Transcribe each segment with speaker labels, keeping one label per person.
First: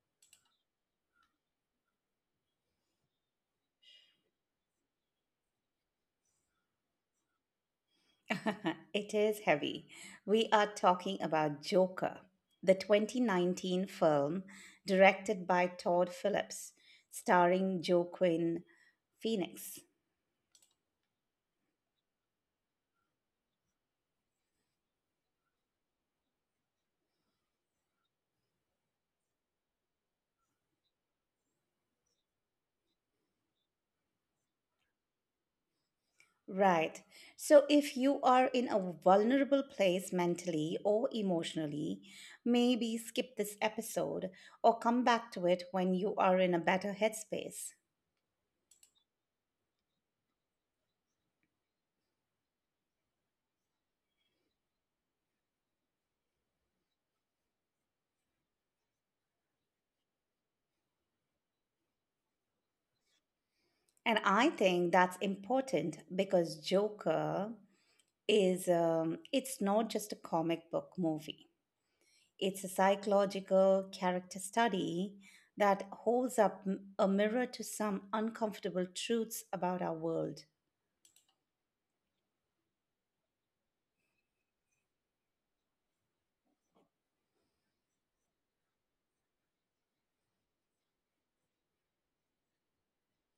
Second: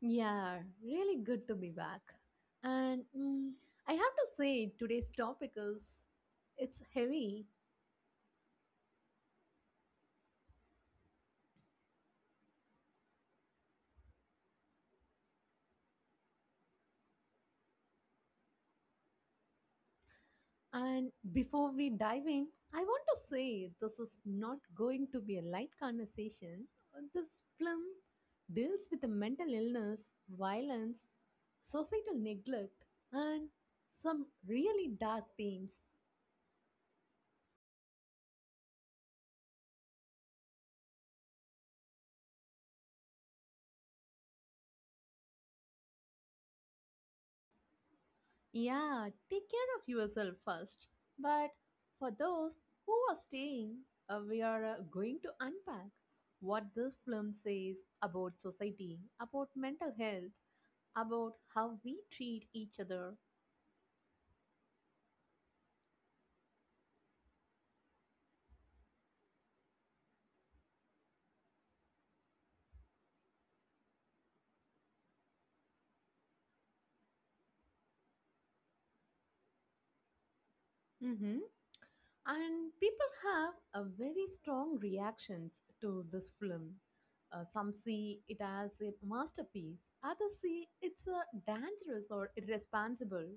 Speaker 1: Yeah, really good to be back. And I have to say, today's topic is it's heavy.
Speaker 2: It is heavy. We are talking about Joker, the 2019 film directed by Todd Phillips, starring Joaquin Phoenix.
Speaker 1: And before we dive in, I want to say this is not going to be a light conversation. This film deals with the mental illness, violence, societal neglect, and some really dark themes.
Speaker 2: Right. So, if you are in a vulnerable place mentally or emotionally, maybe skip this episode or come back to it when you are in a better headspace.
Speaker 1: Yeah, take care of yourself first. But for those who are staying, we are going to unpack what this film says about society, about mental health, about how we treat each other.
Speaker 2: And I think that's important because Joker is, it's not just a comic book movie, it's a psychological character study that holds up a mirror to some uncomfortable truths about our world.
Speaker 1: Hmm. And people have a very strong reactions to this film. Some see it as a masterpiece, others see it's dangerous or irresponsible.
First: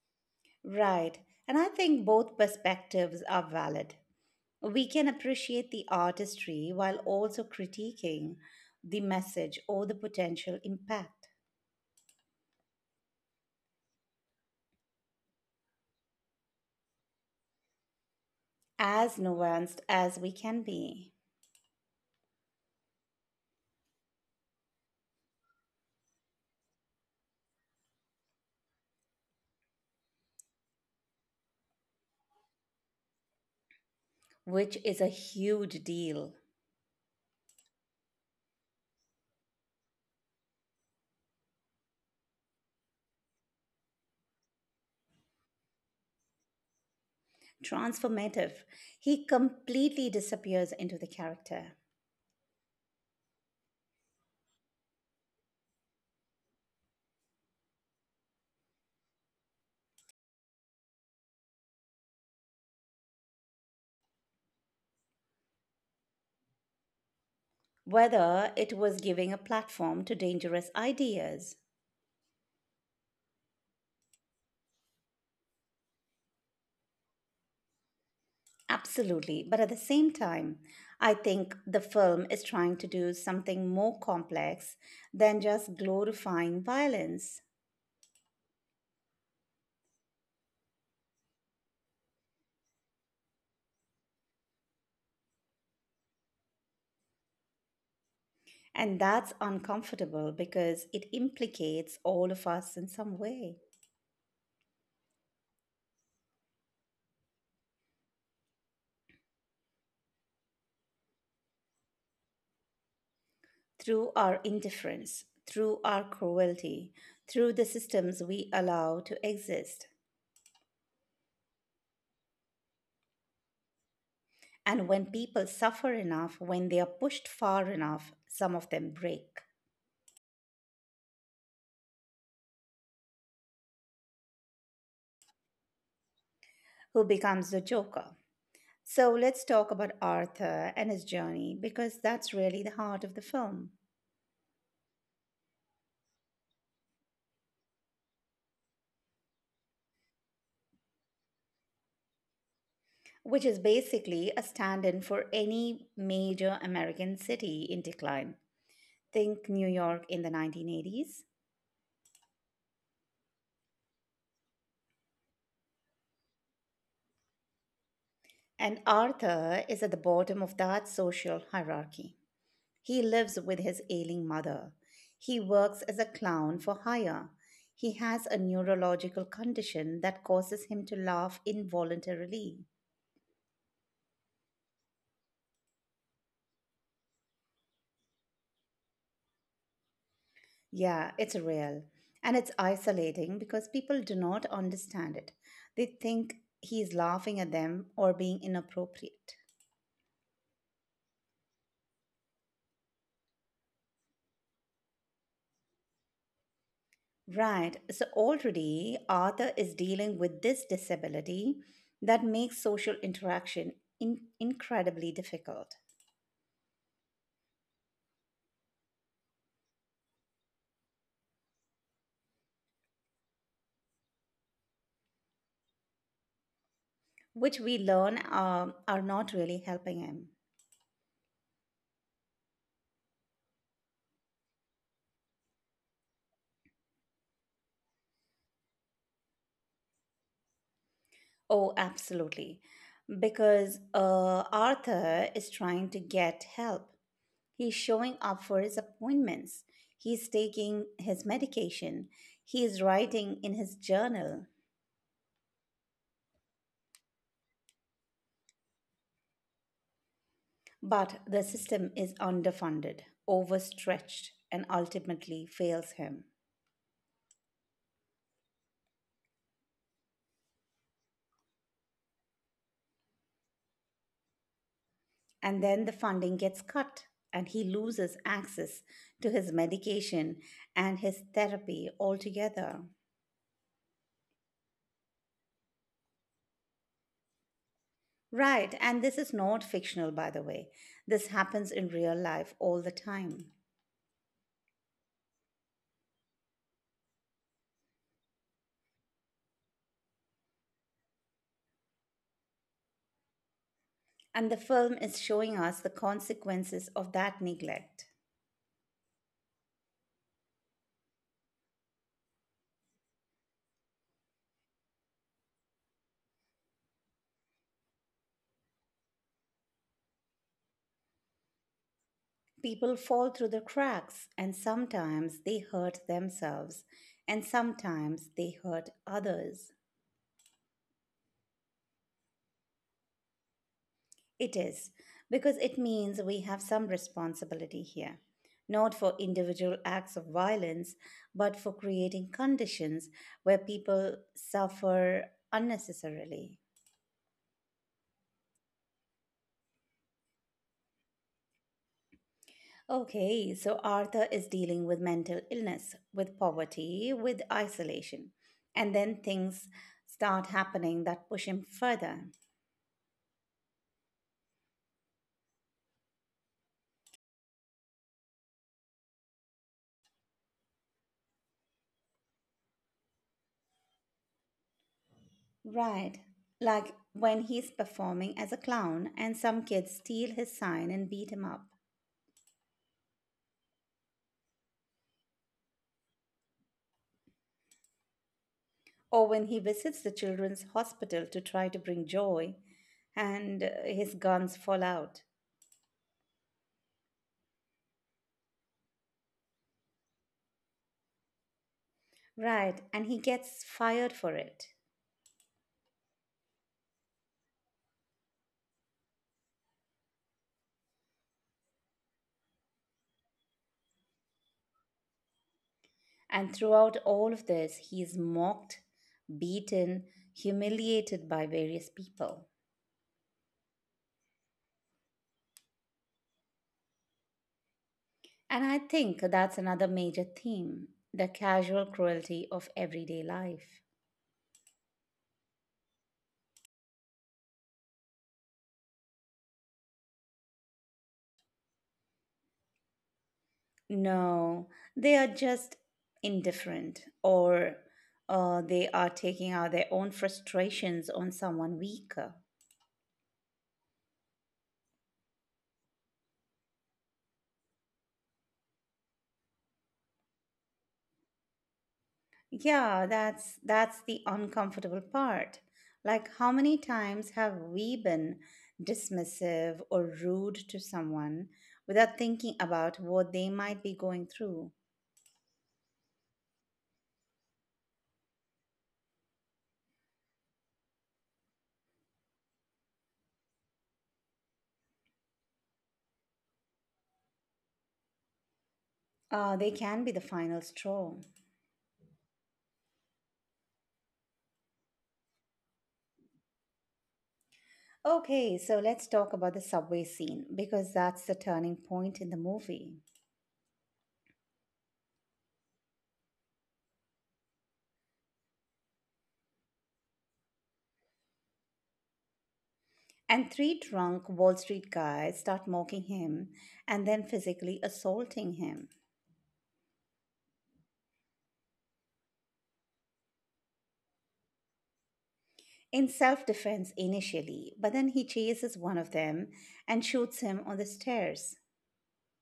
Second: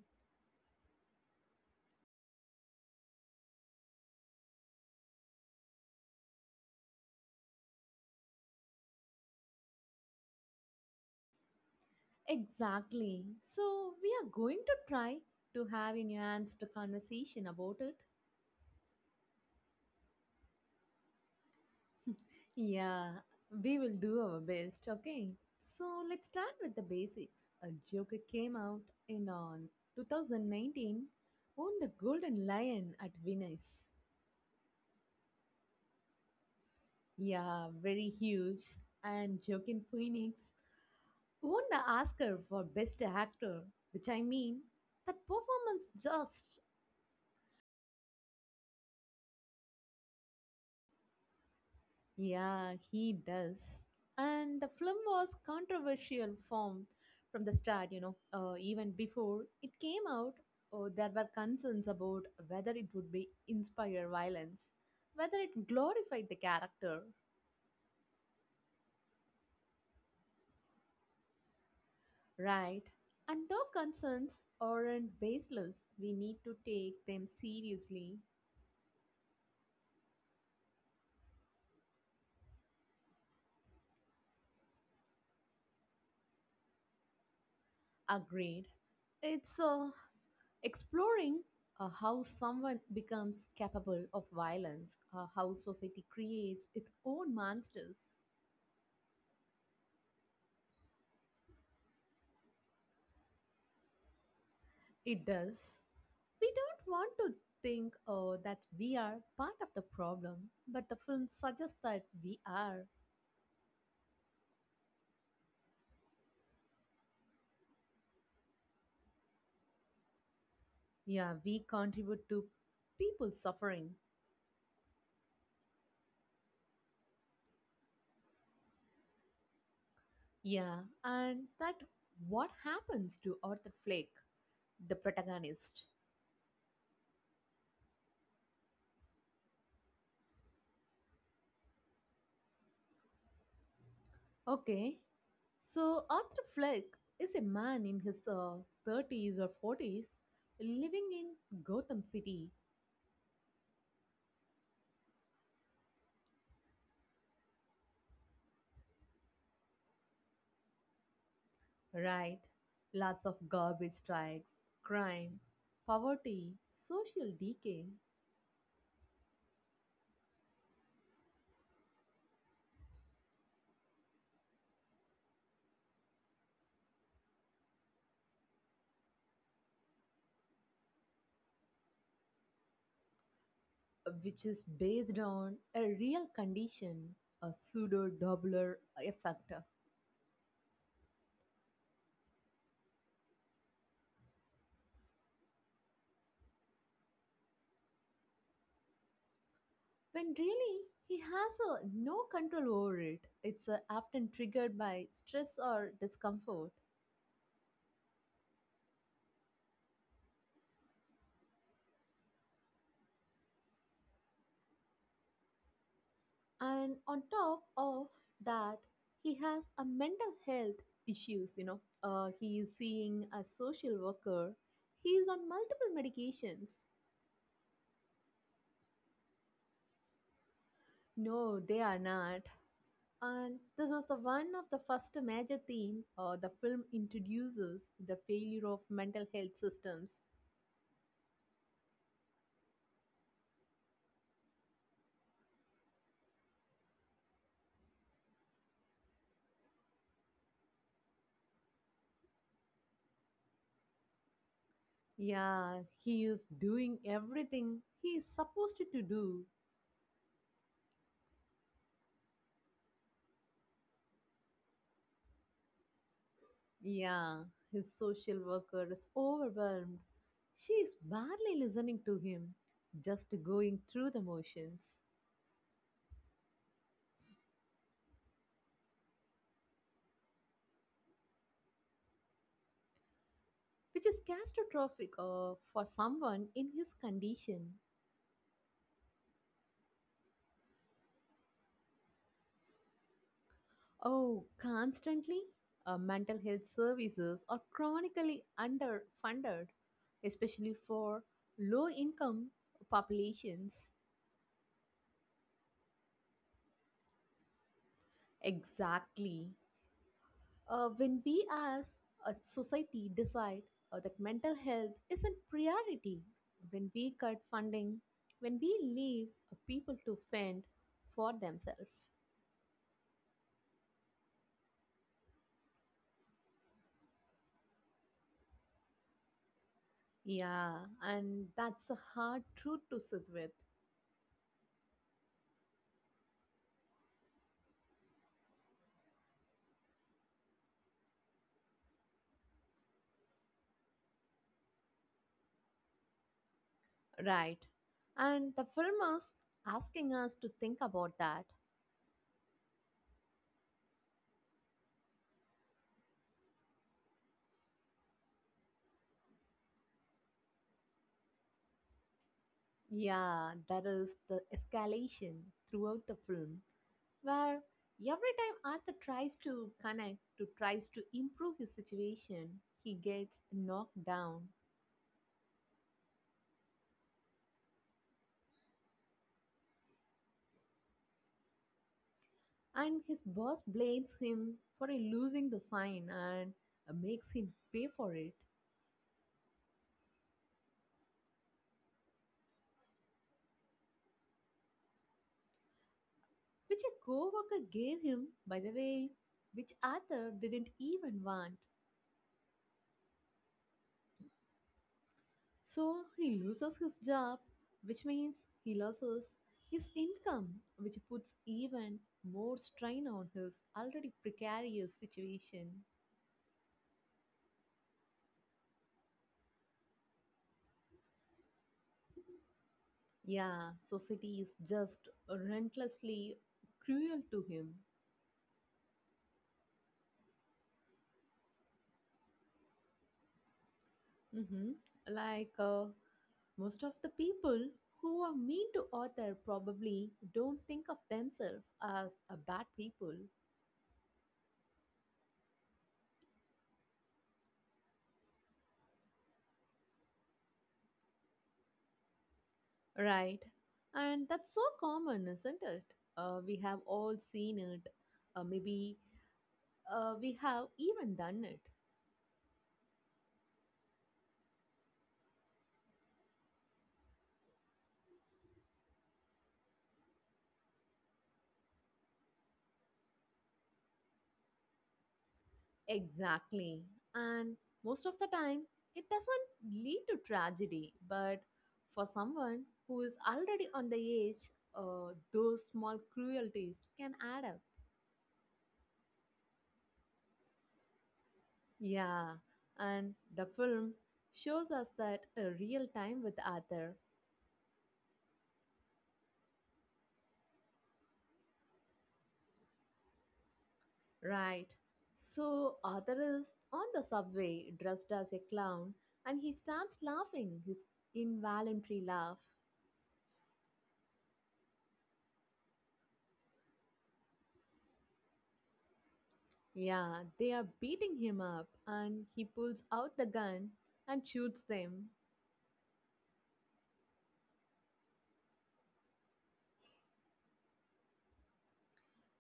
Speaker 2: Right. And I think both perspectives are valid. We can appreciate the artistry while also critiquing the message or the potential impact
Speaker 1: Exactly. So, we are going to try to have a nuanced conversation about it.
Speaker 2: as nuanced as we can be.
Speaker 1: Yeah, we will do our best, okay? So, let's start with the basics. A Joker came out in on 2019, won the Golden Lion at Venice.
Speaker 2: Which is a huge deal.
Speaker 1: Yeah, very huge. And Joaquin Phoenix won the Oscar for Best Actor, which I mean, that performance just.
Speaker 2: Transformative. He completely disappears into the character.
Speaker 1: Yeah, he does. And the film was controversial from the start, you know, even before it came out, there were concerns about whether it would be inspire violence, whether it glorified the character,
Speaker 2: Whether it was giving a platform to dangerous ideas.
Speaker 1: right? And though concerns aren't baseless, we need to take them seriously.
Speaker 2: Absolutely. But at the same time, I think the film is trying to do something more complex than just glorifying violence.
Speaker 1: Agreed. It's exploring how someone becomes capable of violence, how society creates its own monsters.
Speaker 2: And that's uncomfortable because it implicates all of us in some way.
Speaker 1: It does. We don't want to think that we are part of the problem, but the film suggests that we are.
Speaker 2: Through our indifference, through our cruelty, through the systems we allow to exist.
Speaker 1: Yeah, we contribute to people suffering.
Speaker 2: And when people suffer enough, when they are pushed far enough, some of them break.
Speaker 1: Yeah, and that what happens to Arthur Flake, the protagonist.
Speaker 2: Who becomes the Joker? So let's talk about Arthur and his journey because that's really the heart of the film,
Speaker 1: Okay, so Arthur Fleck is a man in his 30s or 40s living in Gotham City,
Speaker 2: which is basically a stand in for any major American city in decline. Think New York in the 1980s.
Speaker 1: right? Lots of garbage strikes, crime, poverty, social decay,
Speaker 2: And Arthur is at the bottom of that social hierarchy. He lives with his ailing mother. He works as a clown for hire. He has a neurological condition that causes him to laugh involuntarily.
Speaker 1: which is based on a real condition, a pseudo doubler effect.
Speaker 2: Yeah, it's real. And it's isolating because people do not understand it. They think he's laughing at them or being inappropriate.
Speaker 1: When really he has no control over it, it's often triggered by stress or discomfort.
Speaker 2: Right, so already Arthur is dealing with this disability that makes social interaction incredibly difficult.
Speaker 1: And on top of that, he has a mental health issues, you know, he is seeing a social worker, he is on multiple medications.
Speaker 2: Which we learn are not really helping him.
Speaker 1: No, they are not. And this was the one of the first major theme, the film introduces the failure of mental health systems.
Speaker 2: Oh, absolutely. Because Arthur is trying to get help. He's showing up for his appointments. He's taking his medication. He is writing in his journal.
Speaker 1: Yeah, he is doing everything he is supposed to do.
Speaker 2: But the system is underfunded, overstretched, and ultimately fails him.
Speaker 1: Yeah, his social worker is overwhelmed. She is barely listening to him, just going through the motions,
Speaker 2: And then the funding gets cut, and he loses access to his medication and his therapy altogether.
Speaker 1: which is catastrophic for someone in his condition.
Speaker 2: Right, and this is not fictional, by the way. This happens in real life all the time.
Speaker 1: Oh, constantly? Mental health services are chronically underfunded, especially for low income populations.
Speaker 2: And the film is showing us the consequences of that neglect.
Speaker 1: Exactly. When we as a society decide that mental health is a priority, when we cut funding, when we leave people to fend for themselves.
Speaker 2: People fall through the cracks, and sometimes they hurt themselves, and sometimes they hurt others.
Speaker 1: Yeah, and that's a hard truth to sit with.
Speaker 2: It is, because it means we have some responsibility here, not for individual acts of violence, but for creating conditions where people suffer unnecessarily.
Speaker 1: Right. And the film is asking us to think about that.
Speaker 2: Okay, so Arthur is dealing with mental illness, with poverty, with isolation. And then things start happening that push him further.
Speaker 1: Yeah, that is the escalation throughout the film, where every time Arthur tries to connect, to tries to improve his situation, he gets knocked down,
Speaker 2: Right. Like when he's performing as a clown and some kids steal his sign and beat him up.
Speaker 1: and his boss blames him for losing the sign and makes him pay for it,
Speaker 2: Or when he visits the children's hospital to try to bring joy and his guns fall out.
Speaker 1: which a coworker gave him, by the way, which Arthur didn't even want.
Speaker 2: Right. And he gets fired for it.
Speaker 1: So he loses his job, which means he loses his income, which puts even more strain on his already precarious situation.
Speaker 2: And throughout all of this, he is mocked, beaten, humiliated by various people.
Speaker 1: Yeah, society is just relentlessly cruel to him.
Speaker 2: And I think that's another major theme, the casual cruelty of everyday life.
Speaker 1: Hmm. Like, most of the people who are mean to author probably don't think of themselves as a bad people.
Speaker 2: No, they are just indifferent, or they are taking out their own frustrations on someone weaker.
Speaker 1: Right. And that's so common, isn't it? We have all seen it. Maybe we have even done it.
Speaker 2: Yeah, that's the uncomfortable part. Like how many times have we been dismissive or rude to someone without thinking about what they might be going through?
Speaker 1: Exactly. And most of the time, it doesn't lead to tragedy. But for someone who is already on the edge, those small cruelties can add up.
Speaker 2: They can be the final straw.
Speaker 1: Yeah. And the film shows us that a real time with Arthur.
Speaker 2: Okay, so let's talk about the subway scene because that's the turning point in the movie.
Speaker 1: Right. So Arthur is on the subway dressed as a clown and he starts laughing his involuntary laugh.
Speaker 2: And three drunk Wall Street guys start mocking him and then physically assaulting him.
Speaker 1: Yeah, they are beating him up and he pulls out the gun and shoots them,
Speaker 2: In self defense initially, but then he chases one of them and shoots him on the stairs.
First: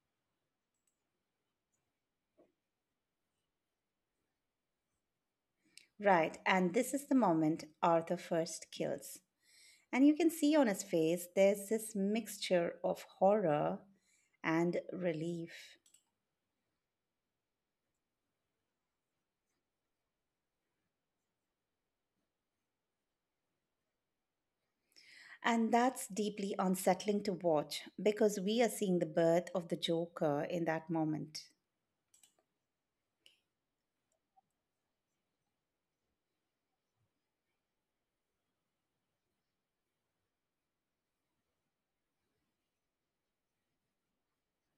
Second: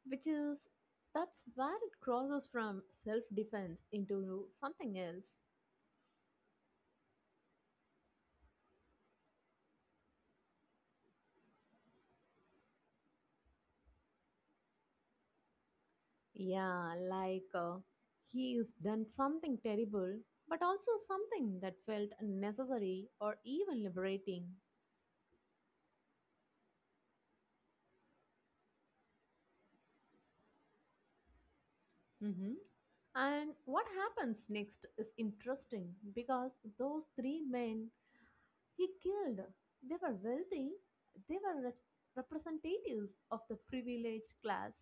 Speaker 1: which is that's where it crosses from self defense into something else.
Speaker 2: Right, and this is the moment Arthur first kills. And you can see on his face there's this mixture of horror and relief.
Speaker 1: Yeah, like, he has done something terrible, but also something that felt necessary or even liberating.
Speaker 2: And that's deeply unsettling to watch because we are seeing the birth of the Joker in that moment.
Speaker 1: Mm-hmm. And what happens next is interesting because those three men he killed, they were wealthy, they were representatives of the privileged class,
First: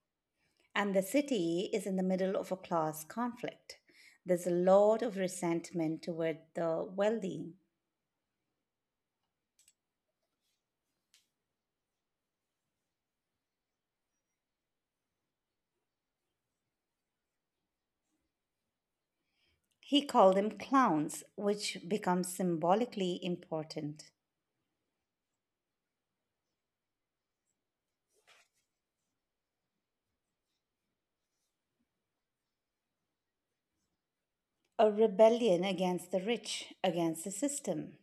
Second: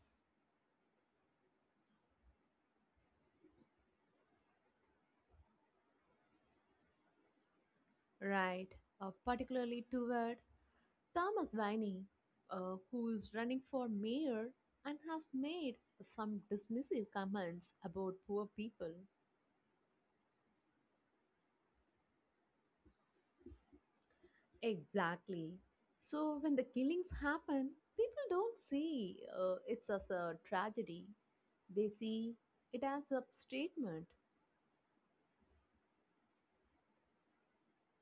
Speaker 2: And the city is in the middle of a class conflict. There's a lot of resentment toward the wealthy.
Speaker 1: right? Particularly toward Thomas Viney, who is running for mayor and has made some dismissive comments about poor people.
Speaker 2: He called them clowns, which becomes symbolically important.
Speaker 1: Exactly. So when the killings happen, people don't see it's as a tragedy. They see it as a statement,
Speaker 2: A rebellion against the rich, against the system.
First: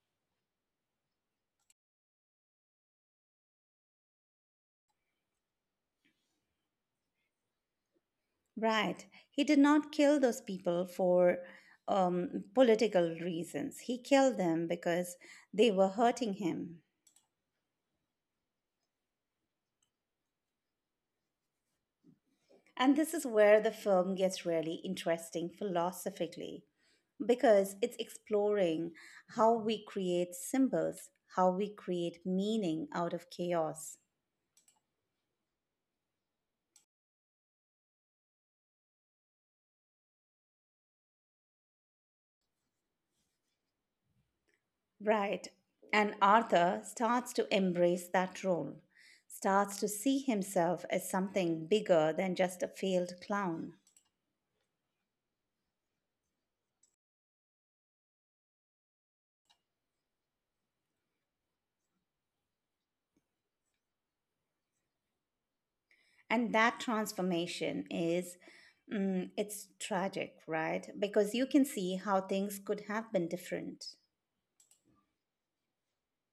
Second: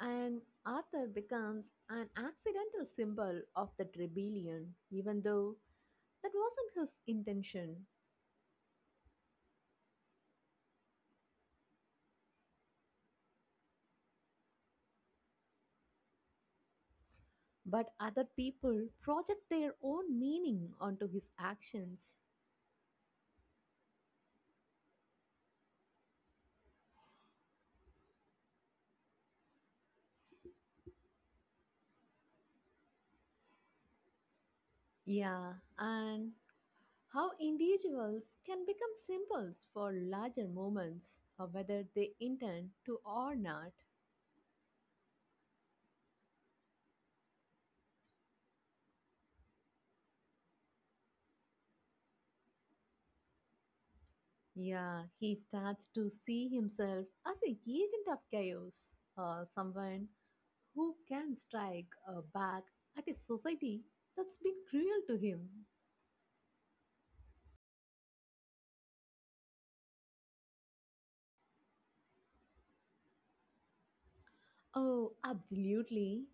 Speaker 1: and Arthur becomes an accidental symbol of that rebellion, even though that wasn't his intention.
Speaker 2: Right. He did not kill those people for political reasons. He killed them because they were hurting him.
Speaker 1: But other people project their own meaning onto his actions.
Speaker 2: And this is where the film gets really interesting philosophically because it's exploring how we create symbols, how we create meaning out of chaos.
Speaker 1: Yeah, and how individuals can become symbols for larger movements, or whether they intend to or not.
Speaker 2: Right. And Arthur starts to embrace that role, starts to see himself as something bigger than just a failed clown.
Speaker 1: Yeah, he starts to see himself as an agent of chaos, someone who can strike back at a society that's been cruel to him.
Speaker 2: And that transformation is, it's tragic, right? Because you can see how things could have been different.
Speaker 1: Oh, absolutely.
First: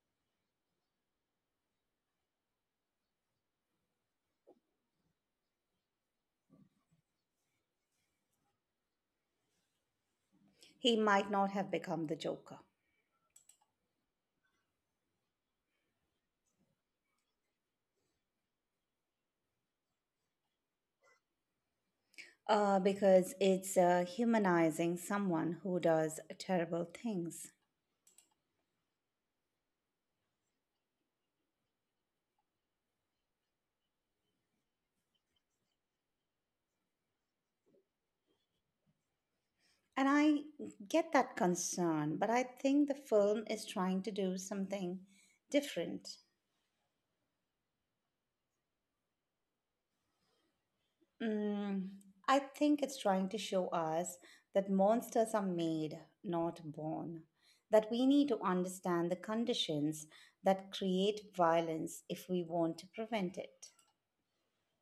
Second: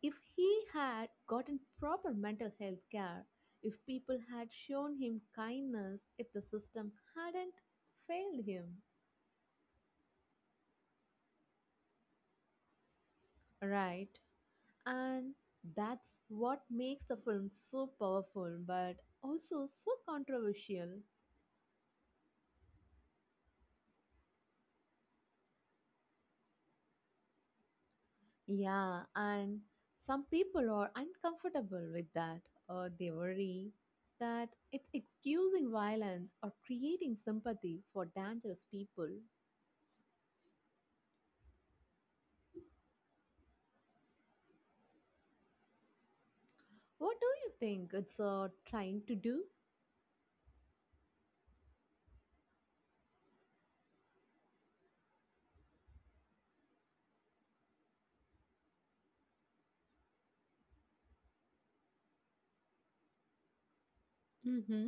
Speaker 1: If he had gotten proper mental health care, if people had shown him kindness, if the system hadn't failed him,
Speaker 2: He might not have become the Joker.
Speaker 1: right? And that's what makes the film so powerful but also so controversial.
Speaker 2: Because it's humanizing someone who does terrible things.
Speaker 1: Yeah, and some people are uncomfortable with that, or they worry that it's excusing violence or creating sympathy for dangerous people.
Speaker 2: And I get that concern, but I think the film is trying to do something different.
Speaker 1: What do you think it's trying to do?
Speaker 2: Mm, I think it's trying to show us that monsters are made, not born. That we need to understand the conditions that create violence if we want to prevent it.
Speaker 1: Hmm.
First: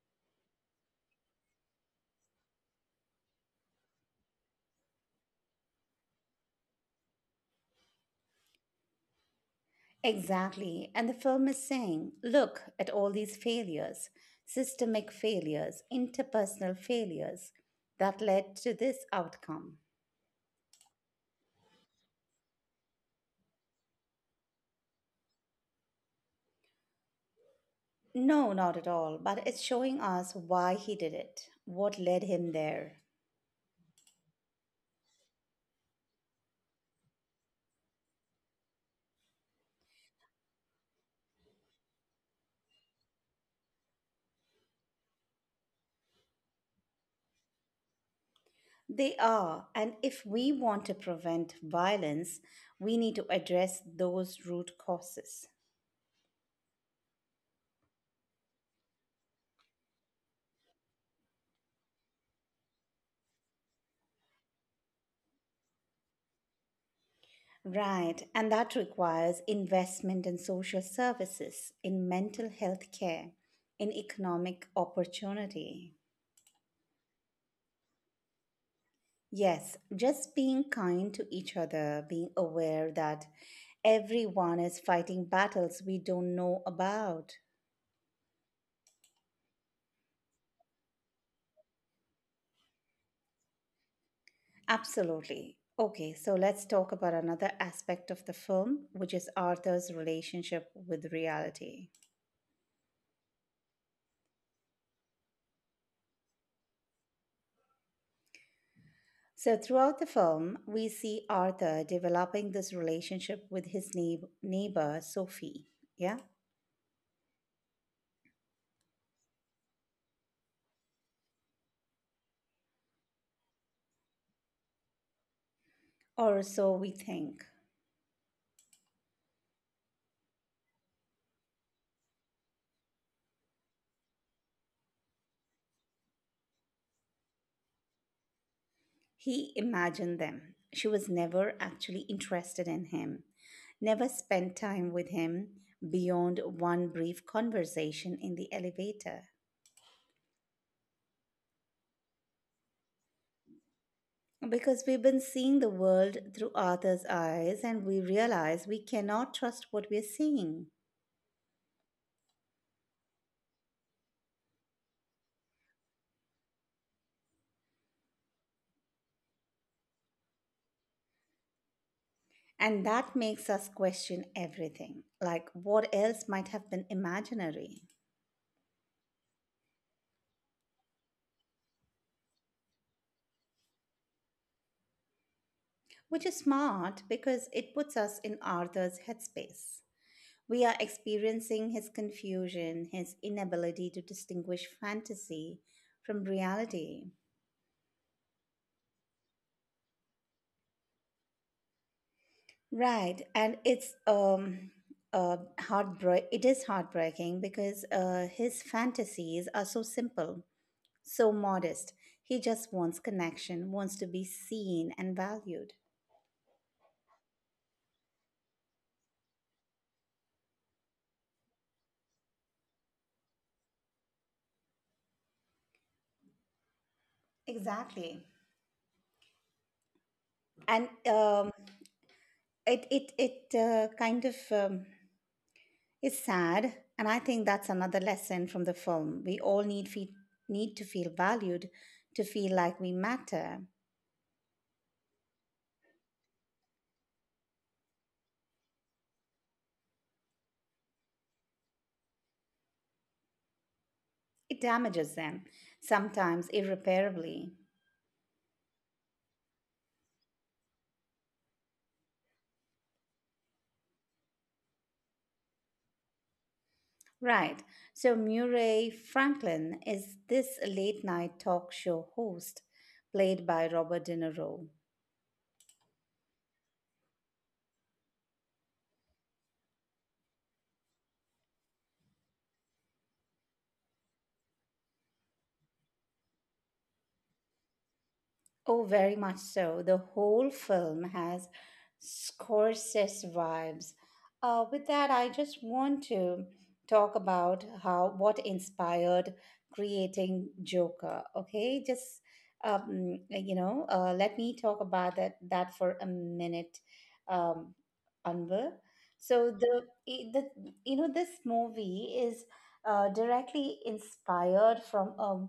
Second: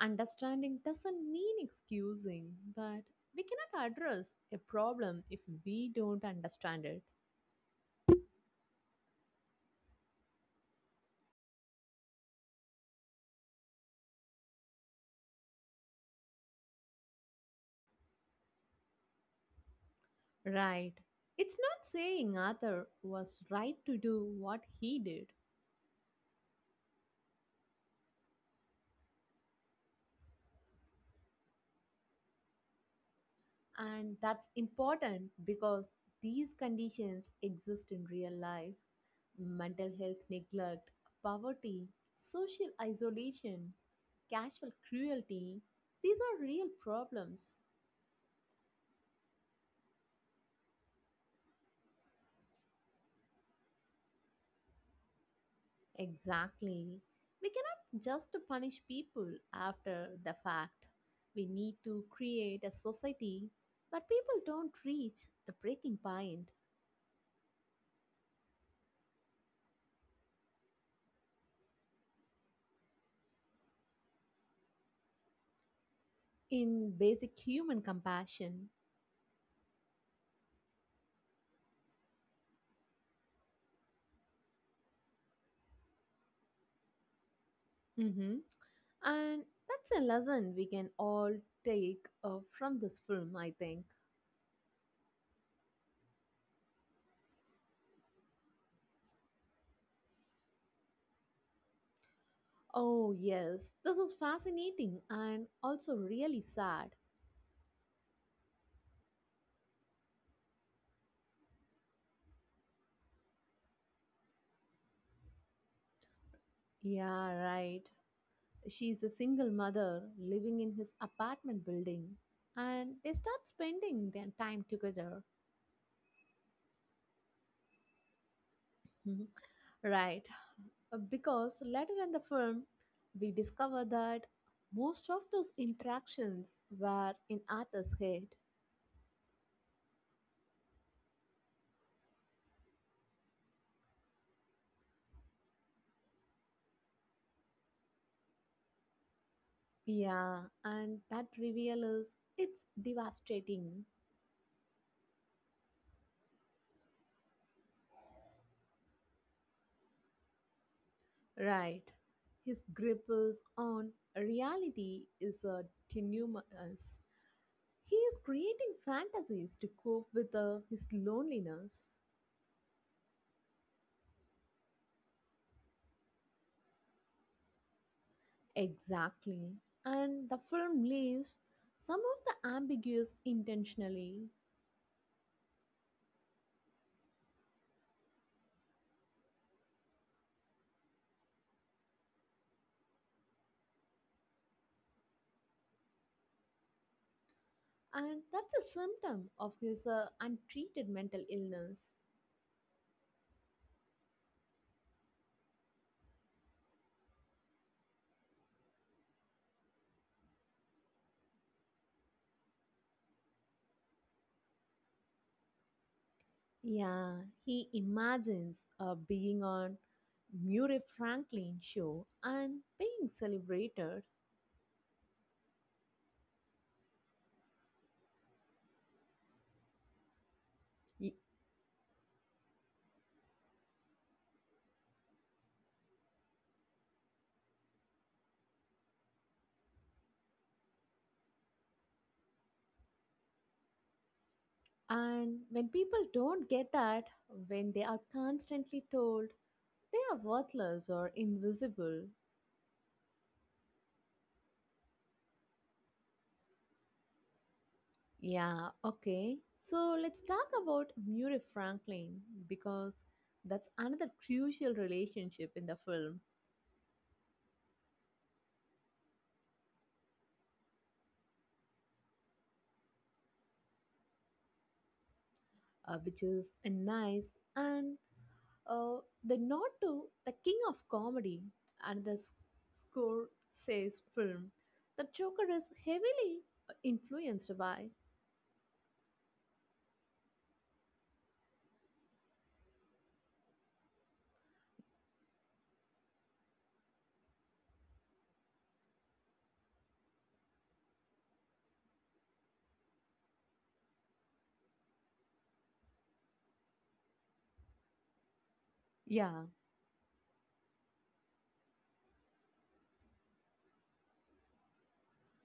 Speaker 1: Understanding doesn't mean excusing, but we cannot address a problem if we don't understand it.
Speaker 2: Exactly. And the film is saying, look at all these failures, systemic failures, interpersonal failures that led to this outcome.
Speaker 1: Right. It's not saying Arthur was right to do what he did.
Speaker 2: No, not at all, but it's showing us why he did it, what led him there.
Speaker 1: And that's important because these conditions exist in real life mental health neglect, poverty, social isolation, casual cruelty. These are real problems.
Speaker 2: They are, and if we want to prevent violence, we need to address those root causes.
Speaker 1: Exactly. We cannot just punish people after the fact. We need to create a society where people don't reach the breaking point
Speaker 2: Right, and that requires investment in social services, in mental health care, in economic opportunity.
Speaker 1: in basic human compassion.
Speaker 2: Yes, just being kind to each other, being aware that everyone is fighting battles we don't know about.
Speaker 1: Mhm. And that's a lesson we can all take from this film, I think.
Speaker 2: Absolutely. Okay, so let's talk about another aspect of the film, which is Arthur's relationship with reality.
Speaker 1: Oh, yes, this is fascinating and also really sad.
Speaker 2: So, throughout the film, we see Arthur developing this relationship with his neighbor, Sophie. Yeah?
Speaker 1: Yeah, right. She's a single mother living in his apartment building, and they start spending their time together.
Speaker 2: Or so we think.
Speaker 1: Mhm. Right, because later in the film, we discover that most of those interactions were in Arthur's head.
Speaker 2: He imagined them. She was never actually interested in him, never spent time with him beyond one brief conversation in the elevator.
Speaker 1: Yeah, and that reveal is it's devastating,
Speaker 2: Because we've been seeing the world through Arthur's eyes and we realize we cannot trust what we're seeing.
Speaker 1: right? His grip is on reality is a tenuous. He is creating fantasies to cope with his loneliness.
Speaker 2: And that makes us question everything, like what else might have been imaginary.
Speaker 1: Exactly. And the film leaves some of the ambiguous intentionally,
Speaker 2: Which is smart because it puts us in Arthur's headspace. We are experiencing his confusion, his inability to distinguish fantasy from reality.
Speaker 1: and that's a symptom of his untreated mental illness.
Speaker 2: Right, and it's heartbreak it is heartbreaking because his fantasies are so simple, so modest. He just wants connection, wants to be seen and valued.
Speaker 1: Yeah, he imagines being on Murray Franklin show and being celebrated.
Speaker 2: Exactly. And
Speaker 1: Y-
Speaker 2: it it it kind of is sad, and I think that's another lesson from the film. We all need to feel valued, to feel like we matter.
Speaker 1: And when people don't get that, when they are constantly told they are worthless or invisible.
Speaker 2: It damages them sometimes irreparably.
Speaker 1: Yeah, okay. So let's talk about Murray Franklin because that's another crucial relationship in the film,
Speaker 2: Right. So Murray Franklin is this late night talk show host played by Robert De Niro.
Speaker 1: which is a nice and Uh, the nod to the king of comedy and the score says film the Joker is heavily influenced by.
Speaker 2: Oh, very much so. The whole film has Scorsese vibes. With that, I just want to talk about how what inspired creating Joker. Okay, just let me talk about that for a minute, um, Anwar. So
Speaker 1: Yeah,
Speaker 2: the this movie is directly inspired from a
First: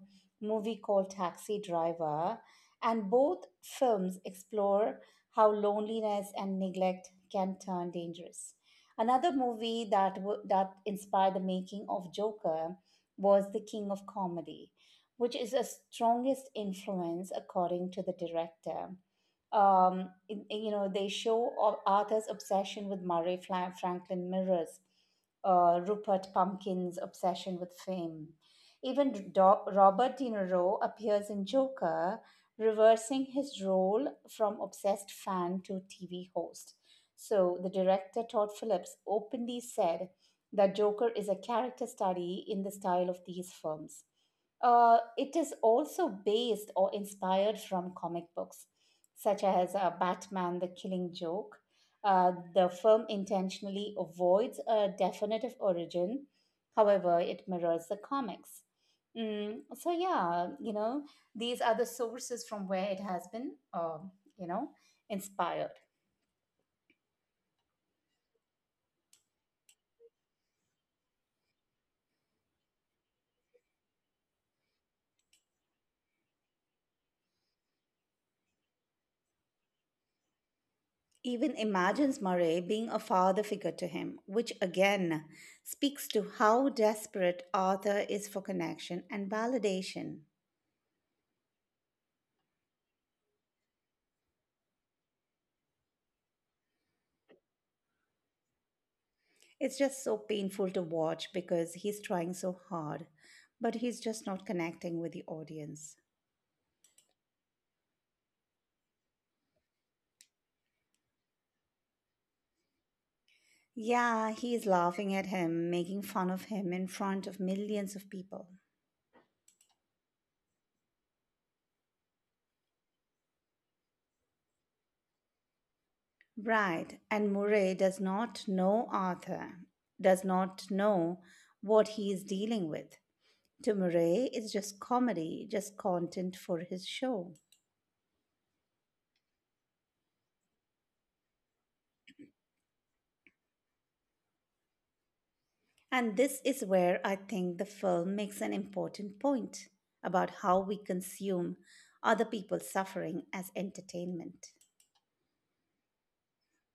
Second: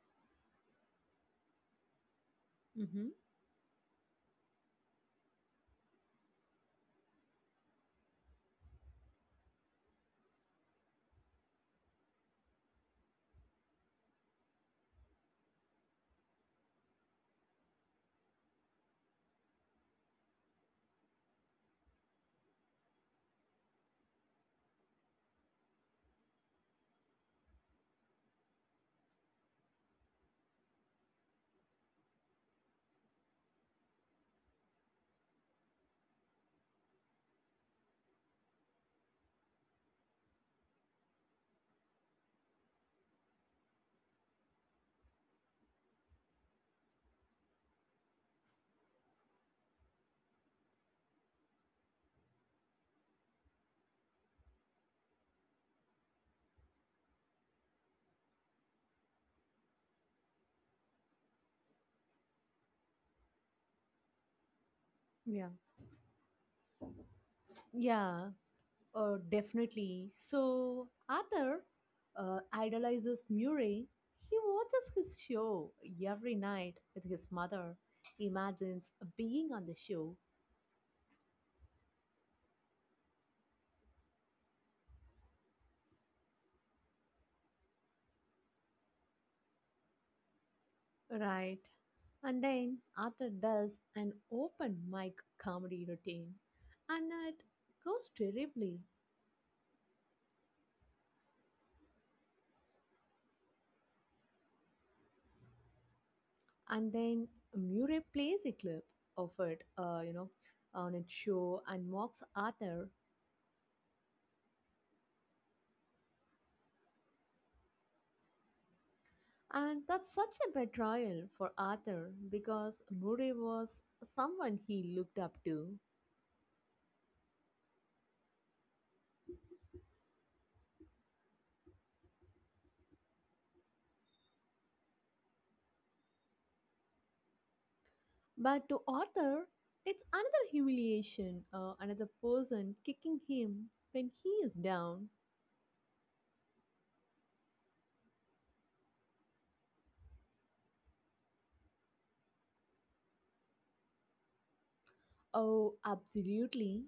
Speaker 2: movie called Taxi Driver
Speaker 1: mm-hmm,
Speaker 2: and both films explore how loneliness and neglect can turn dangerous. Another movie that, that inspired the making of Joker was The King of Comedy, which is a strongest influence according to the director they show Arthur's obsession with Murray Franklin mirrors, Rupert Pumpkin's obsession with fame. Even Robert De Niro appears in Joker reversing his role from obsessed fan to TV host. So, the director Todd Phillips openly said that Joker is a character study in the style of these films. It is also based or inspired from comic books, such as Batman The Killing Joke. The film intentionally avoids a definitive origin, however, it mirrors the comics. Mm, so yeah, you know, these are the sources from where it has been, you know,
Speaker 1: yeah,
Speaker 2: inspired.
Speaker 1: yeah, definitely. So Arthur idolizes Murray. He watches his show every night with his mother, imagines being on the show.
Speaker 2: Even imagines Murray being a father figure to him, which again speaks to how desperate Arthur is for connection and validation.
Speaker 1: Right. And then Arthur does an open mic comedy routine, and it goes terribly.
Speaker 2: It's just so painful to watch because he's trying so hard, but he's just not connecting with the audience.
Speaker 1: And then Murray plays a clip of it, on its show and mocks Arthur.
Speaker 2: Yeah, he's laughing at him, making fun of him in front of millions of people.
Speaker 1: And that's such a betrayal for Arthur because Murray was someone he looked up to.
Speaker 2: Right, and Murray does not know Arthur, does not know what he is dealing with. To Murray, it's just comedy, just content for his show.
Speaker 1: But to Arthur, it's another humiliation, another person kicking him when he is down.
Speaker 2: And this is where I think the film makes an important point about how we consume other people's suffering as entertainment.
Speaker 1: Oh, absolutely.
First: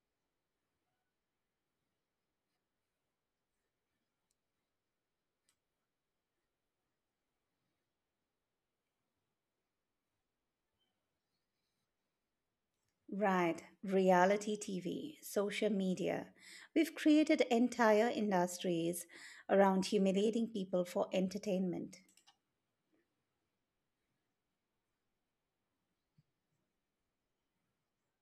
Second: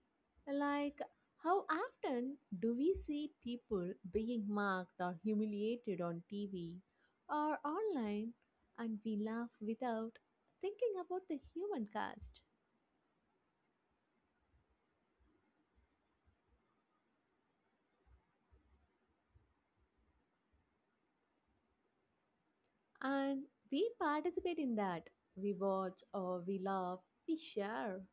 Speaker 1: Like, how often do we see people being mocked or humiliated on TV or online, and we laugh without thinking about the human cost?
Speaker 2: Right, reality TV, social media. We've created entire industries around humiliating people for entertainment.
Speaker 1: And we participate in that. We watch or we laugh, we share.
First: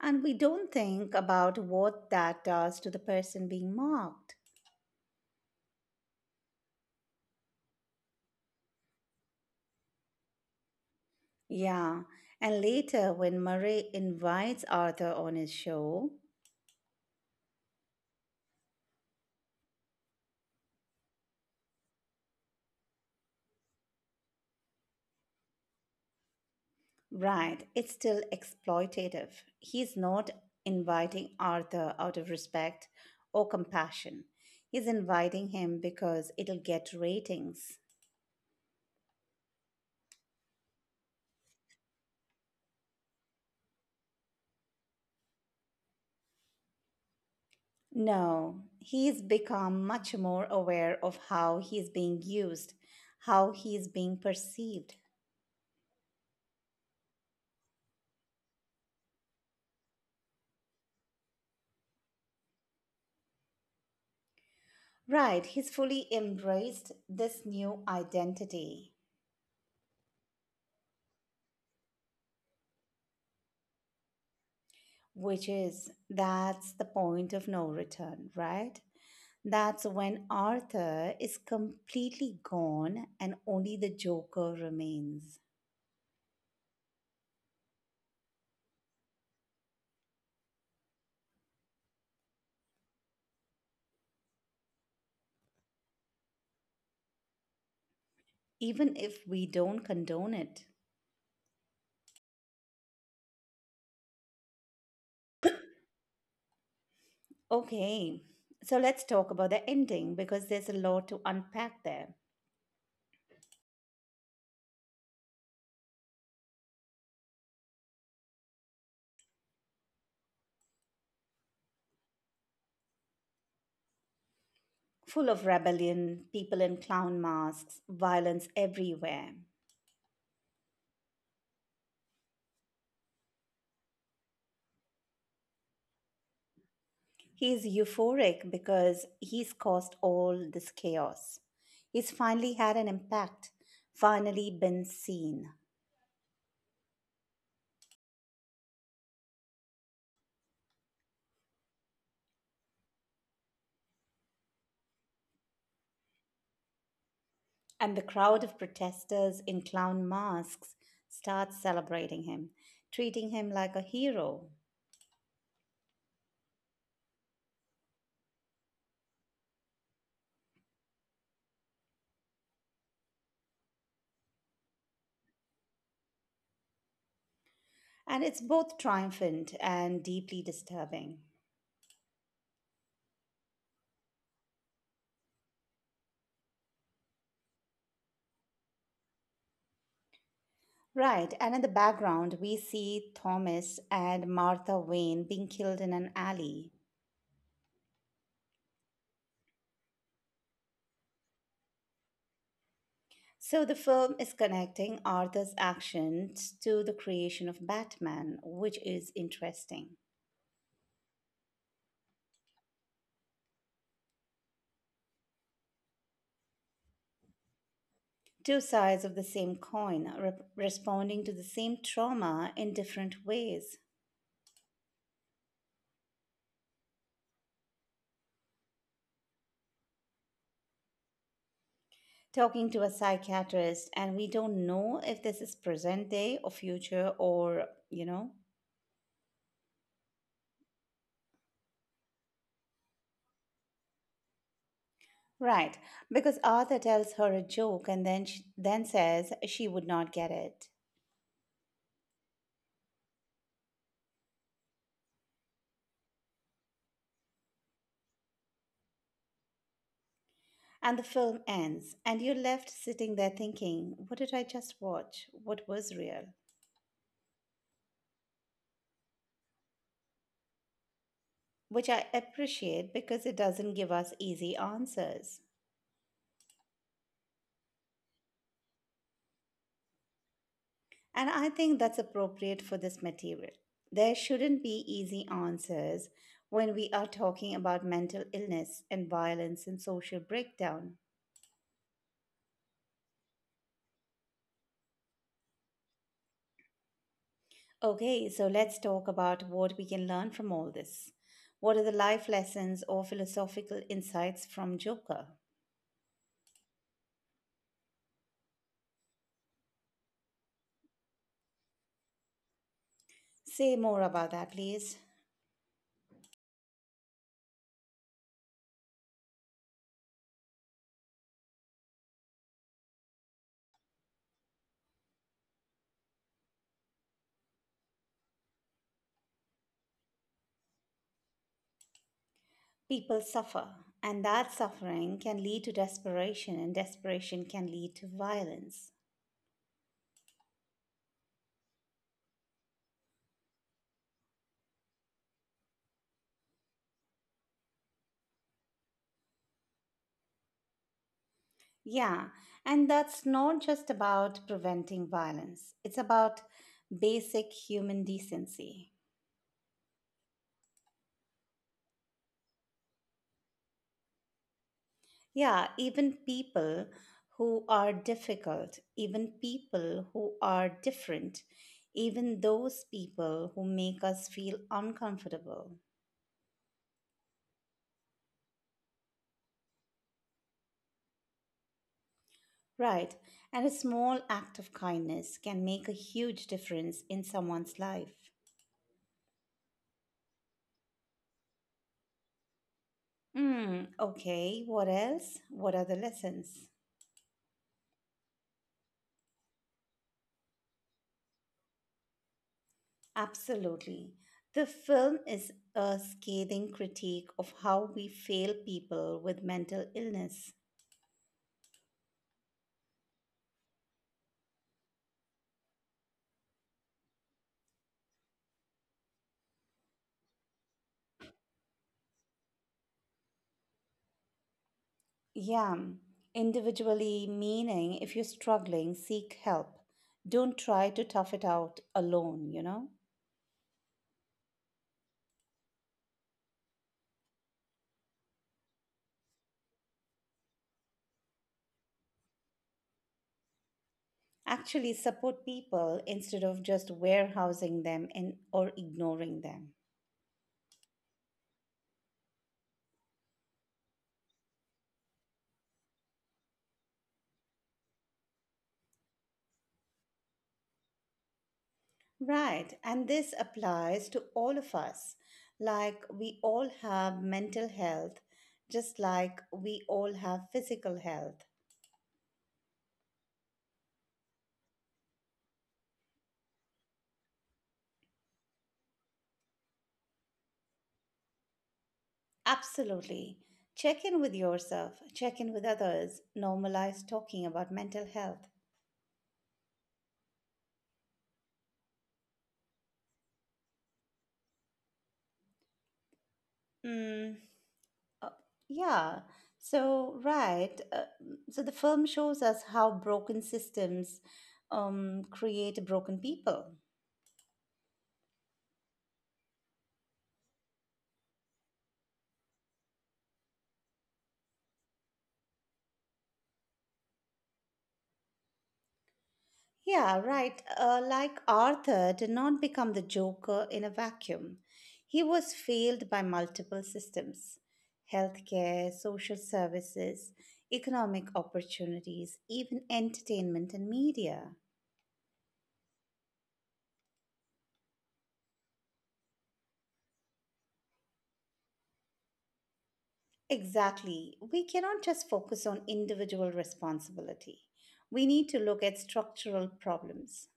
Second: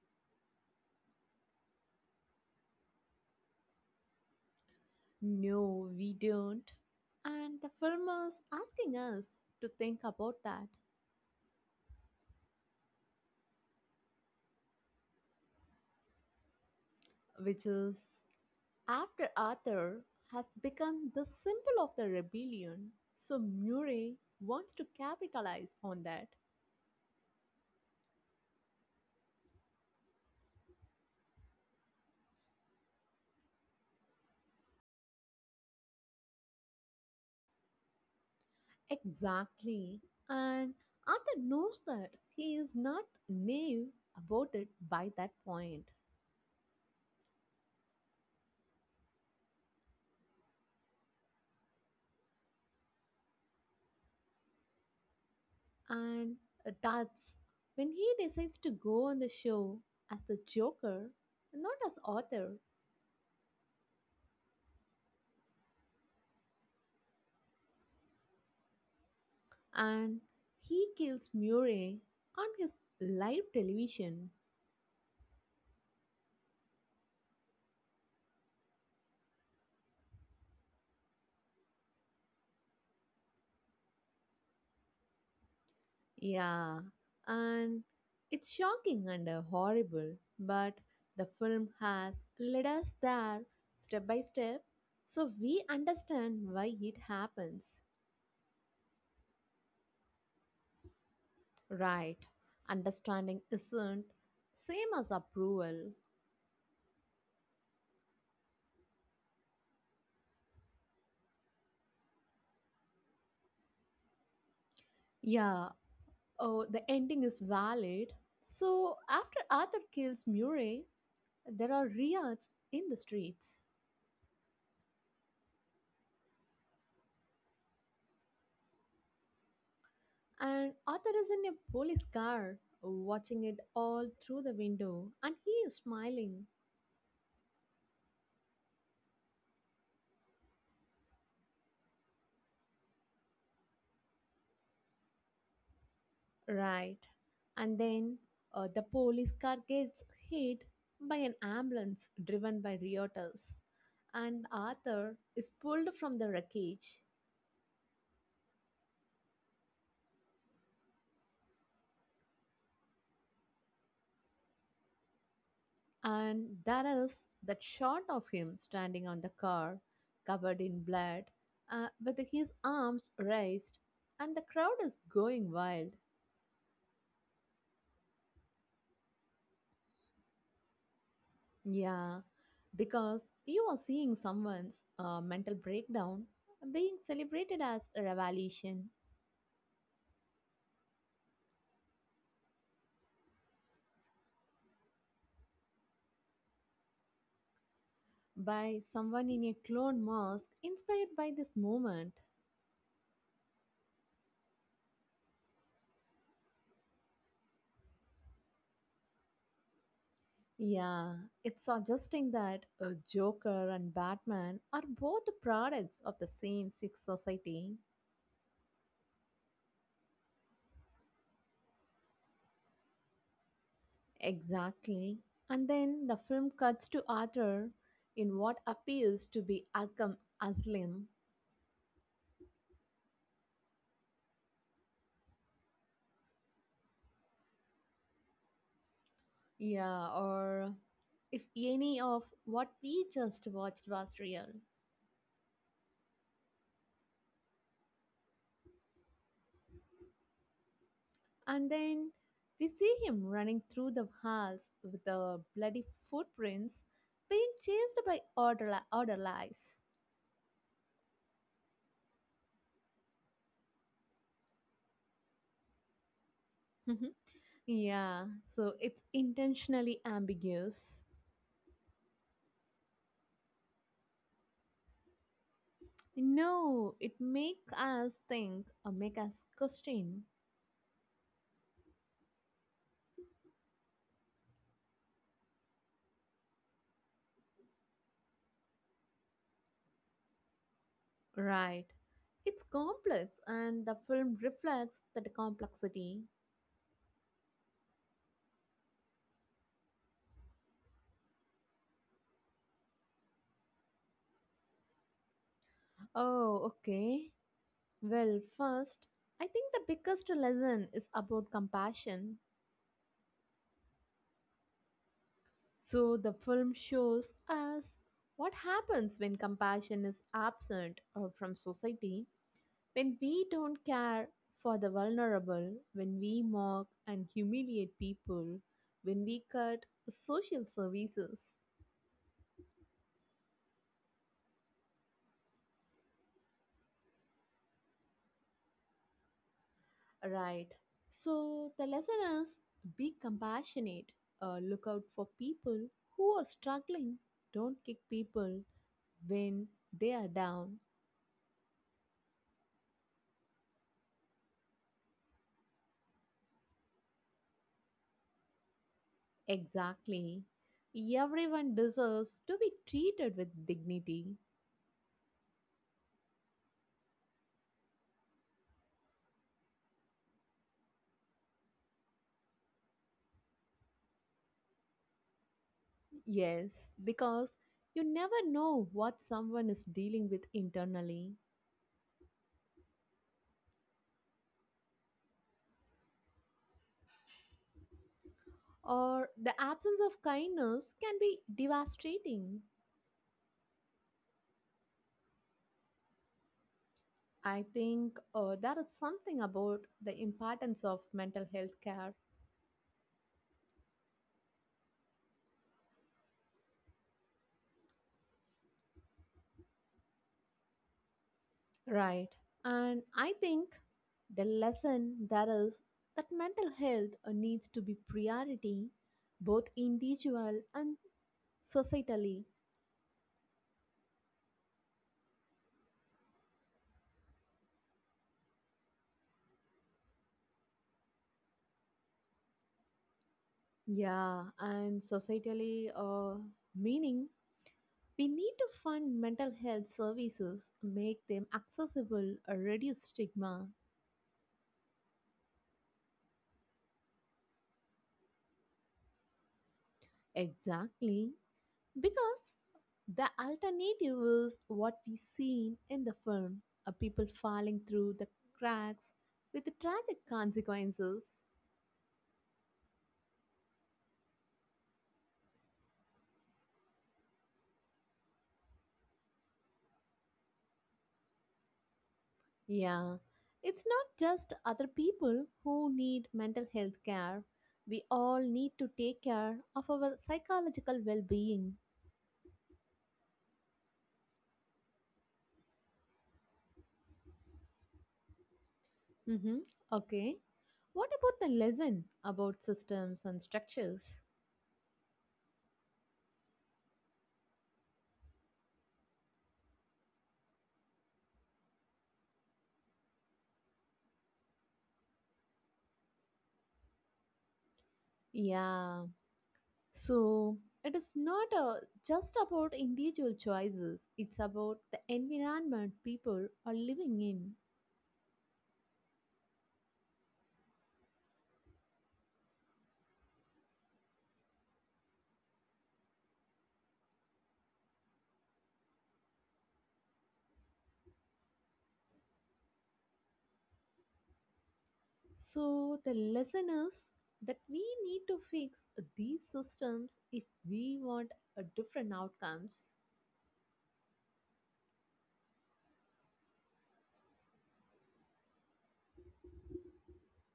Speaker 2: And we don't think about what that does to the person being mocked.
Speaker 1: No, we don't. And the film is asking us to think about that,
Speaker 2: Yeah, and later when Murray invites Arthur on his show,
Speaker 1: which is after Arthur has become the symbol of the rebellion, so Murray wants to capitalize on that.
Speaker 2: right, it's still exploitative. He's not inviting Arthur out of respect or compassion, he's inviting him because it'll get ratings.
Speaker 1: Exactly. And Arthur knows that he is not naive about it by that point.
Speaker 2: No, he's become much more aware of how he's being used, how he's being perceived.
Speaker 1: And that's when he decides to go on the show as the Joker, not as Arthur.
Speaker 2: Right, he's fully embraced this new identity,
Speaker 1: And he kills Murray on his live television.
Speaker 2: which is that's the point of no return, right? That's when Arthur is completely gone and only the Joker remains,
Speaker 1: Yeah, and it's shocking and horrible, but the film has led us there step by step so we understand why it happens.
Speaker 2: even if we don't condone it.
Speaker 1: Right, understanding isn't same as approval.
Speaker 2: Okay, so let's talk about the ending because there's a lot to unpack there.
Speaker 1: Yeah, oh, the ending is valid. So after Arthur kills Murray, there are riots in the streets.
Speaker 2: Full of rebellion, people in clown masks, violence everywhere.
Speaker 1: And Arthur is in a police car, watching it all through the window, and he is smiling.
Speaker 2: He's euphoric because he's caused all this chaos. He's finally had an impact, finally been seen.
Speaker 1: Right. And then the police car gets hit by an ambulance driven by rioters. And Arthur is pulled from the wreckage.
Speaker 2: And the crowd of protesters in clown masks starts celebrating him, treating him like a hero.
Speaker 1: And that is that shot of him standing on the car, covered in blood, with his arms raised, and the crowd is going wild.
Speaker 2: And it's both triumphant and deeply disturbing.
Speaker 1: Yeah, because you are seeing someone's mental breakdown being celebrated as a revelation
Speaker 2: Right, and in the background, we see Thomas and Martha Wayne being killed in an alley.
Speaker 1: by someone in a clone mask inspired by this moment.
Speaker 2: So the film is connecting Arthur's actions to the creation of Batman, which is interesting.
Speaker 1: Yeah, it's suggesting that Joker and Batman are both the products of the same sick society.
Speaker 2: Two sides of the same coin, responding to the same trauma in different ways.
Speaker 1: Exactly. And then the film cuts to Arthur in what appears to be Arkham Asylum.
Speaker 2: Talking to a psychiatrist, and we don't know if this is present day or future or, you know.
Speaker 1: Yeah, or if any of what we just watched was real.
Speaker 2: Right, because Arthur tells her a joke and then says she would not get it.
Speaker 1: And then we see him running through the halls with the bloody footprints, being chased by other lies.
Speaker 2: And the film ends, and you're left sitting there thinking, what did I just watch? What was real?
Speaker 1: Yeah, so it's intentionally ambiguous.
Speaker 2: Which I appreciate because it doesn't give us easy answers.
Speaker 1: No, it makes us think or make us question.
Speaker 2: And I think that's appropriate for this material. There shouldn't be easy answers when we are talking about mental illness and violence and social breakdown.
Speaker 1: Right. It's complex and the film reflects that complexity.
Speaker 2: Okay, so let's talk about what we can learn from all this. What are the life lessons or philosophical insights from Joker?
Speaker 1: Oh, okay. Well, first, I think the biggest lesson is about compassion.
Speaker 2: Say more about that, please.
Speaker 1: So, the film shows us what happens when compassion is absent or from society, when we don't care for the vulnerable, when we mock and humiliate people, when we cut social services.
Speaker 2: People suffer, and that suffering can lead to desperation, and desperation can lead to violence.
Speaker 1: Right. So the lesson is be compassionate. Look out for people who are struggling. Don't kick people when they are down.
Speaker 2: Yeah, and that's not just about preventing violence, it's about basic human decency.
Speaker 1: Exactly. Everyone deserves to be treated with dignity.
Speaker 2: Yeah, even people who are difficult, even people who are different, even those people who make us feel uncomfortable.
Speaker 1: Yes, because you never know what someone is dealing with internally.
Speaker 2: Right. And a small act of kindness can make a huge difference in someone's life.
Speaker 1: Or the absence of kindness can be devastating.
Speaker 2: Hmm, okay, what else? What are the lessons?
Speaker 1: I think there is something about the importance of mental health care,
Speaker 2: Absolutely. The film is a scathing critique of how we fail people with mental illness.
Speaker 1: right? And I think the lesson there is that mental health needs to be priority, both individual and societally.
Speaker 2: Yeah, individually, meaning if you're struggling, seek help. Don't try to tough it out alone, you know?
Speaker 1: Yeah, and societally, meaning we need to fund mental health services, make them accessible, reduce stigma.
Speaker 2: Actually support people instead of just warehousing them and or ignoring them.
Speaker 1: Exactly, because the alternative is what we seen in the film, a people falling through the cracks with tragic consequences.
Speaker 2: Right, and this applies to all of us, like we all have mental health just like we all have physical health.
Speaker 1: Yeah, it's not just other people who need mental health care. We all need to take care of our psychological well being.
Speaker 2: Absolutely, check in with yourself, check in with others, normalize talking about mental health.
Speaker 1: Mm-hmm. Okay. What about the lesson about systems and structures?
Speaker 2: Hmm. Yeah. So, right. Uh, so the film shows us how broken systems create broken people.
Speaker 1: Yeah. So it is not just about individual choices, it's about the environment people are living in.
Speaker 2: Yeah, right. Like Arthur did not become the Joker in a vacuum. He was failed by multiple systems: healthcare, social services, economic opportunities, even entertainment and media.
Speaker 1: So the lesson is that we need to fix these systems if we want a different outcomes
Speaker 2: Exactly. We cannot just focus on individual responsibility. We need to look at structural problems.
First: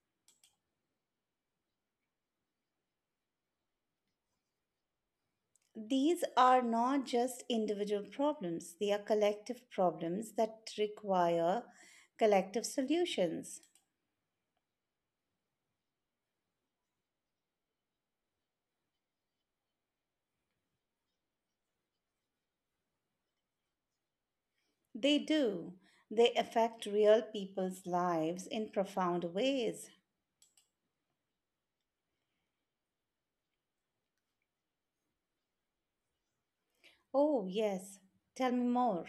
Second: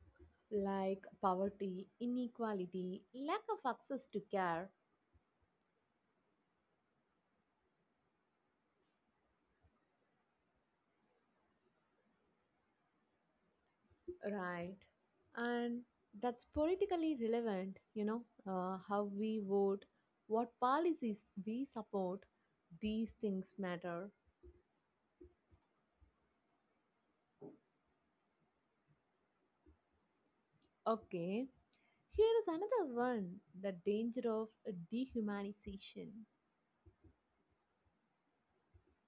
Speaker 1: like poverty, inequality, lack of access to care.
Speaker 2: These are not just individual problems, they are collective problems that require collective solutions.
Speaker 1: Right. And that's politically relevant, you know, how we vote, what policies we support, these things matter.
Speaker 2: They do. They affect real people's lives in profound ways.
Speaker 1: Okay. Here is another one, the danger of dehumanization.
Speaker 2: Oh, yes. Tell me more.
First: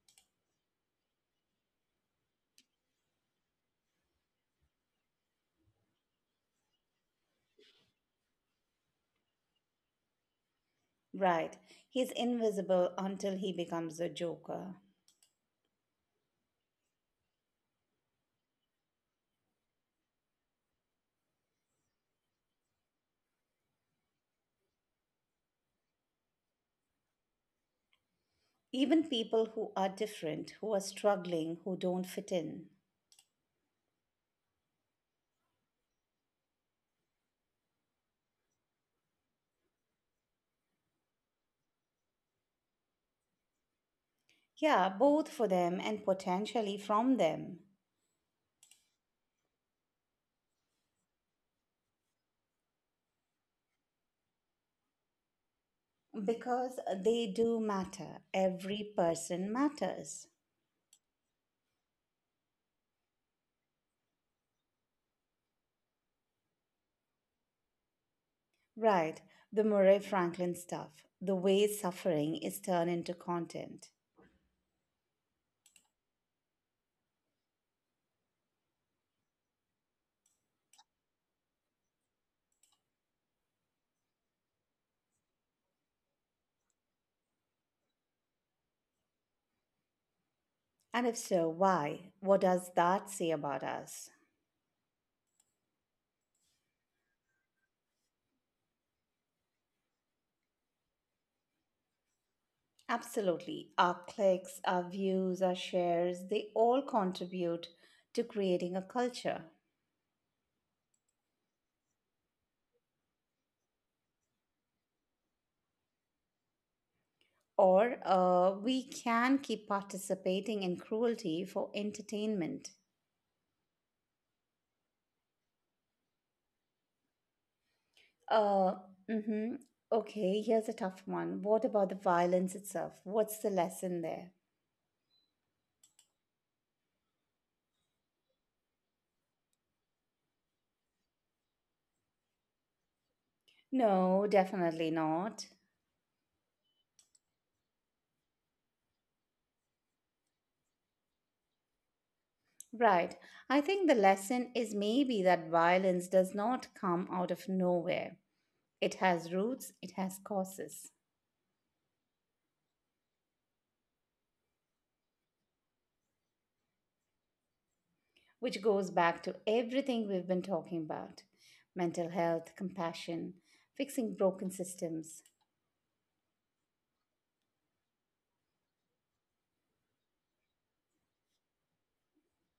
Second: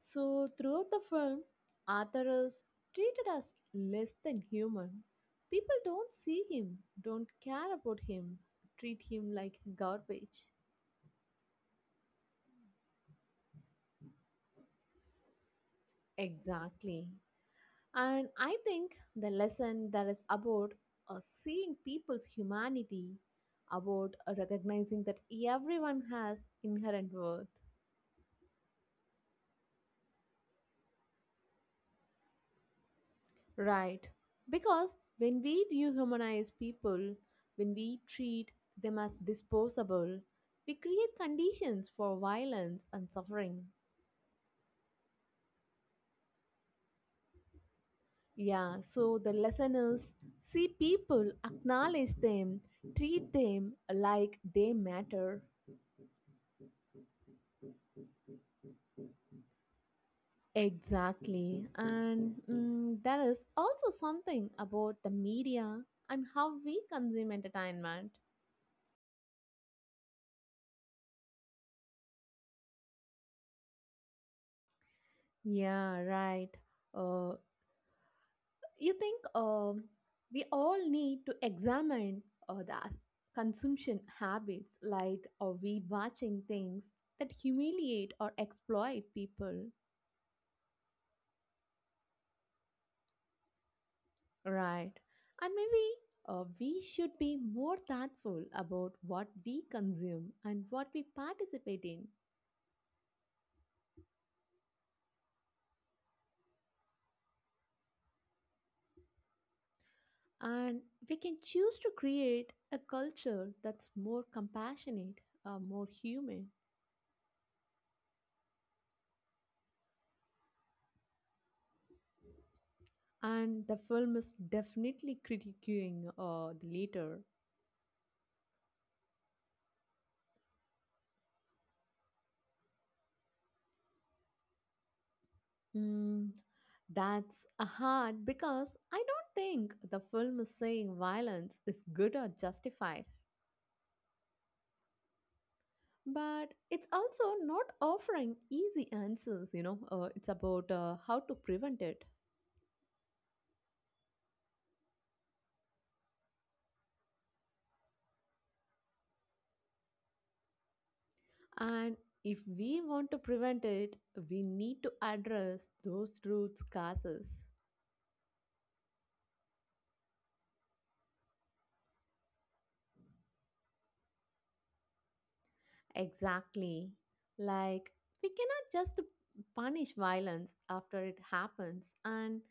Speaker 1: So, throughout the film, Arthur is treated as less than human. People don't see him, don't care about him, treat him like garbage.
Speaker 2: Right. He's invisible until he becomes a joker.
Speaker 1: Exactly. And I think the lesson that is about seeing people's humanity, about recognizing that everyone has inherent worth.
Speaker 2: Even people who are different, who are struggling, who don't fit in.
Speaker 1: Right. Because when we dehumanize people, when we treat them as disposable, we create conditions for violence and suffering.
Speaker 2: Yeah, both for them and potentially from them.
Speaker 1: Yeah, so the lesson is see people, acknowledge them, treat them like they matter.
Speaker 2: Because they do matter. Every person matters.
Speaker 1: Exactly. And there is also something about the media and how we consume entertainment.
Speaker 2: Right, the Murray Franklin stuff, the way suffering is turned into content.
Speaker 1: Yeah, right. Uh, you think we all need to examine the consumption habits, like are we watching things that humiliate or exploit people?
Speaker 2: And if so, why? What does that say about us?
Speaker 1: Right. And maybe we should be more thoughtful about what we consume and what we participate in.
Speaker 2: Absolutely. Our clicks, our views, our shares, they all contribute to creating a culture.
Speaker 1: And we can choose to create a culture that's more compassionate, more human.
Speaker 2: Or we can keep participating in cruelty for entertainment.
Speaker 1: And the film is definitely critiquing the later.
Speaker 2: Uh, mm-hmm. Okay, here's a tough one. What about the violence itself? What's the lesson there?
Speaker 1: Mm, that's a hard because I don't think the film is saying violence is good or justified.
Speaker 2: No, definitely not.
Speaker 1: But it's also not offering easy answers, you know. It's about how to prevent it.
Speaker 2: Right. I think the lesson is maybe that violence does not come out of nowhere. It has roots, it has causes,
Speaker 1: And if we want to prevent it, we need to address those root causes.
Speaker 2: which goes back to everything we've been talking about: mental health, compassion, fixing broken systems.
Speaker 1: Exactly. Like, we cannot just punish violence after it happens and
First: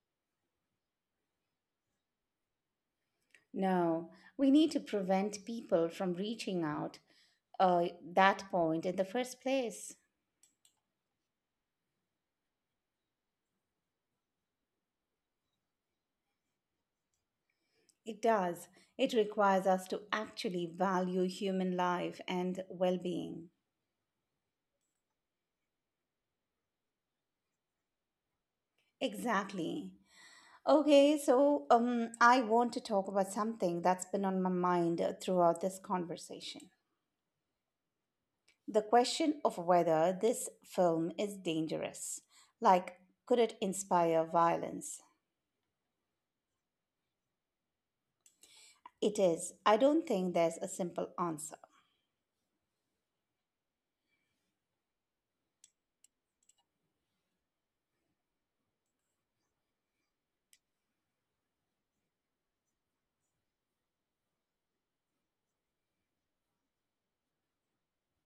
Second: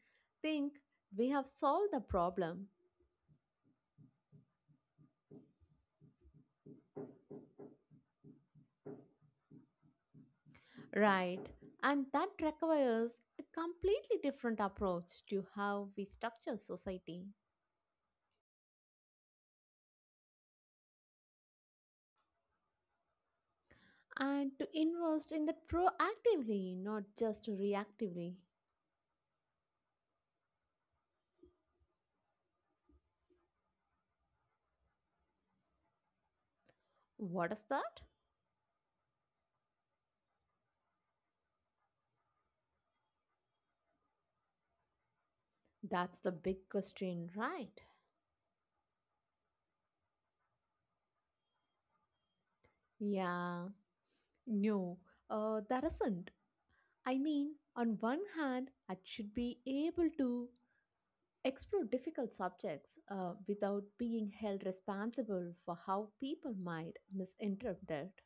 Speaker 1: think we have solved the problem.
Speaker 2: No, we need to prevent people from reaching out uh, that point in the first place.
Speaker 1: Right. And that requires a completely different approach to how we structure society
Speaker 2: It does. It requires us to actually value human life and well being.
Speaker 1: and to invest in that proactively, not just reactively.
Speaker 2: Exactly. Okay, so I want to talk about something that's been on my mind throughout this conversation.
Speaker 1: What is that?
Speaker 2: The question of whether this film is dangerous. Like, could it inspire violence?
Speaker 1: That's the big question, right?
Speaker 2: It is. I don't think there's a simple answer.
Speaker 1: Yeah, no, that isn't. I mean, on one hand, I should be able to explore difficult subjects without being held responsible for how people might misinterpret it.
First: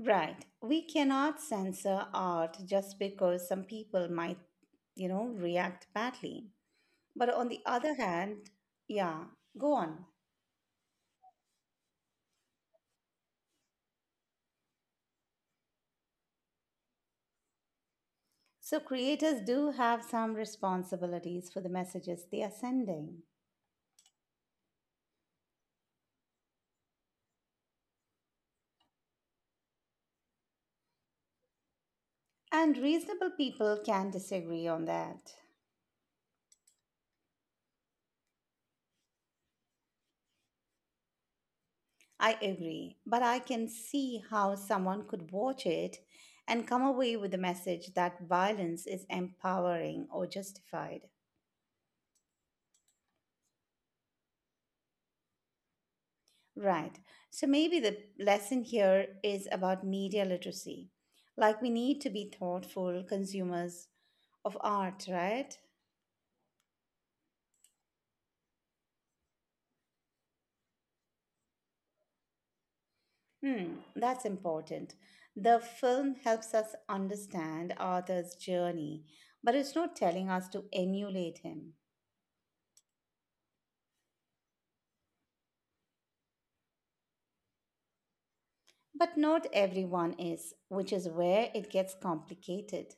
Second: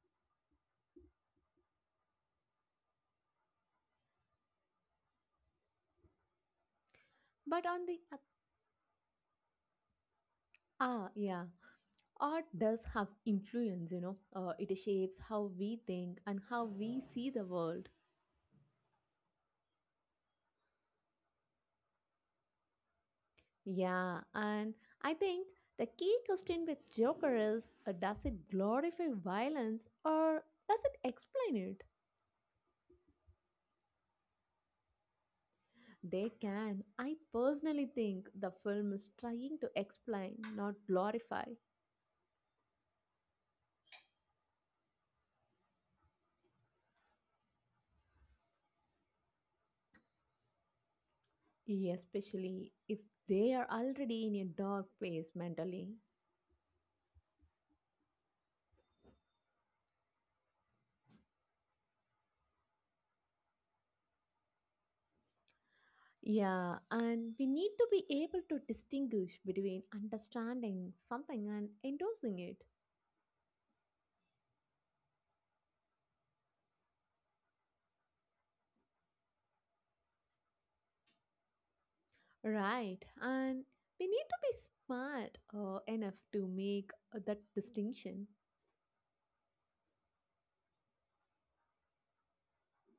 Speaker 2: Right. We cannot censor art just because some people might, you know, react badly. But on the
Speaker 1: But on
Speaker 2: other
Speaker 1: the oth-
Speaker 2: hand, yeah, go on.
Speaker 1: Ah, yeah, art does have influence. You know, it shapes how we think and how we see the world.
Speaker 2: So creators do have some responsibilities for the messages they are sending.
Speaker 1: Yeah, and I think the key question with Joker is, does it glorify violence or does it explain it?
Speaker 2: And reasonable people can disagree on that.
Speaker 1: They can. I personally think the film is trying to explain, not glorify,
Speaker 2: I agree, but I can see how someone could watch it and come away with the message that violence is empowering or justified.
Speaker 1: especially if they are already in a dark place mentally.
Speaker 2: Right. So maybe the lesson here is about media literacy. Like, we need to be thoughtful consumers of art, right?
Speaker 1: Yeah, and we need to be able to distinguish between understanding something and endorsing it.
Speaker 2: Hmm, that's important. The film helps us understand Arthur's journey, but it's not telling us to emulate him.
Speaker 1: Right, and we need to be smart enough to make that distinction.
Speaker 2: But not everyone is, which is where it gets complicated.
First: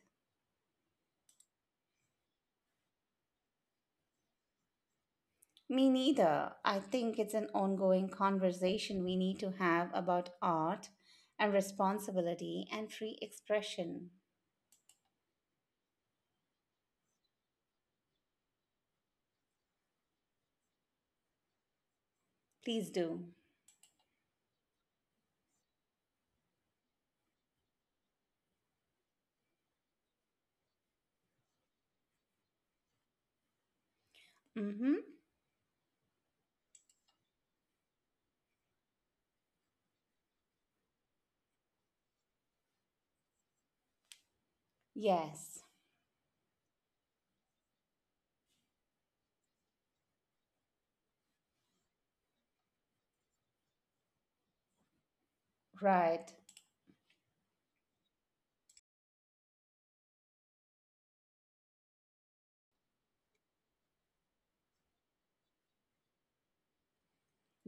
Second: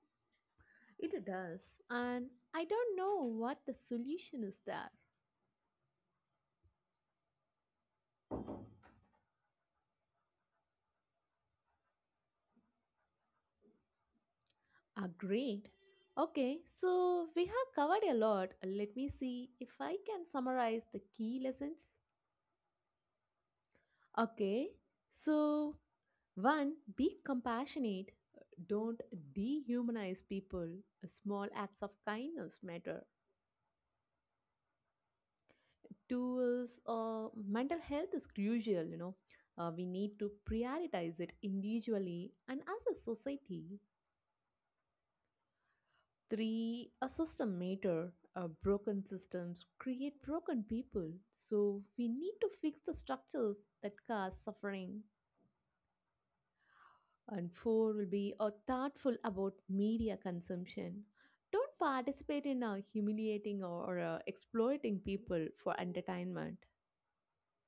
Speaker 1: It does, and I don't know what the solution is there.
Speaker 2: Me neither. I think it's an ongoing conversation we need to have about art and responsibility and free expression.
Speaker 1: Agreed. Okay, so we have covered a lot. Let me see if I can summarize the key lessons.
Speaker 2: Please do.
Speaker 1: Okay, so one, be compassionate. Don't dehumanize people. Small acts of kindness matter.
Speaker 2: Mm-hmm.
Speaker 1: Two is, mental health is crucial, you know, we need to prioritize it individually and as a society.
Speaker 2: Yes.
Speaker 1: Three, a system matter, broken systems create broken people, so we need to fix the structures that cause suffering.
Speaker 2: Right.
Speaker 1: And four will be thoughtful about media consumption, don't participate in humiliating or exploiting people for entertainment.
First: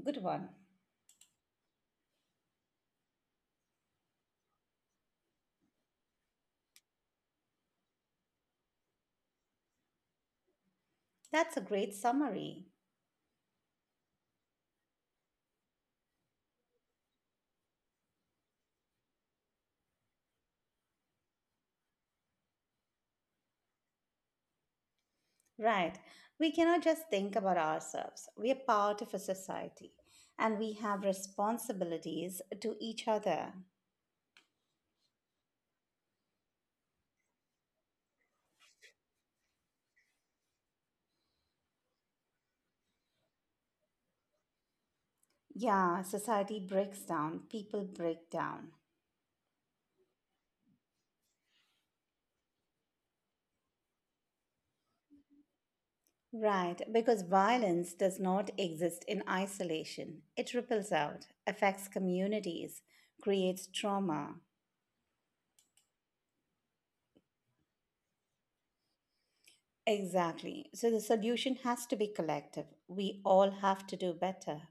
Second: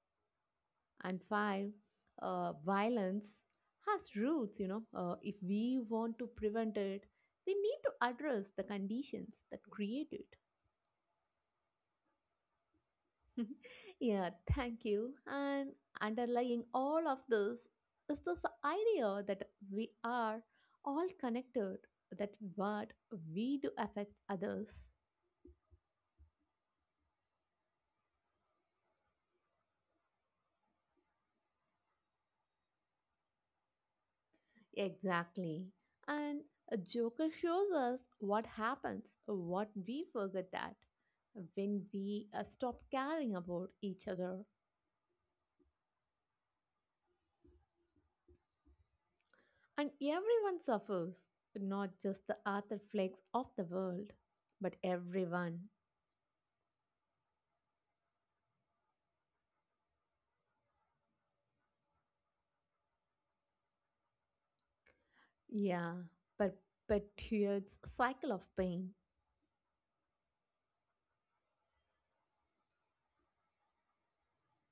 Speaker 2: Good one.
Speaker 1: And five, violence has roots, you know, if we want to prevent it we need to address the conditions that create it.
Speaker 2: That's a great summary.
Speaker 1: Yeah, thank you, and underlying all of this is this idea that we are all connected, that what we do affects others.
Speaker 2: Right. We cannot just think about ourselves. We are part of a society and we have responsibilities to each other.
Speaker 1: Exactly. And a Joker shows us what happens, what we forget, that when we stop caring about each other.
Speaker 2: Yeah, society breaks down, people break down.
Speaker 1: And everyone suffers, not just the Arthur Flakes of the world, but everyone.
Speaker 2: Right, because violence does not exist in isolation. It ripples out, affects communities, creates trauma.
Speaker 1: Yeah, perpetuates cycle of pain.
Speaker 2: Exactly. So the solution has to be collective. We all have to do better.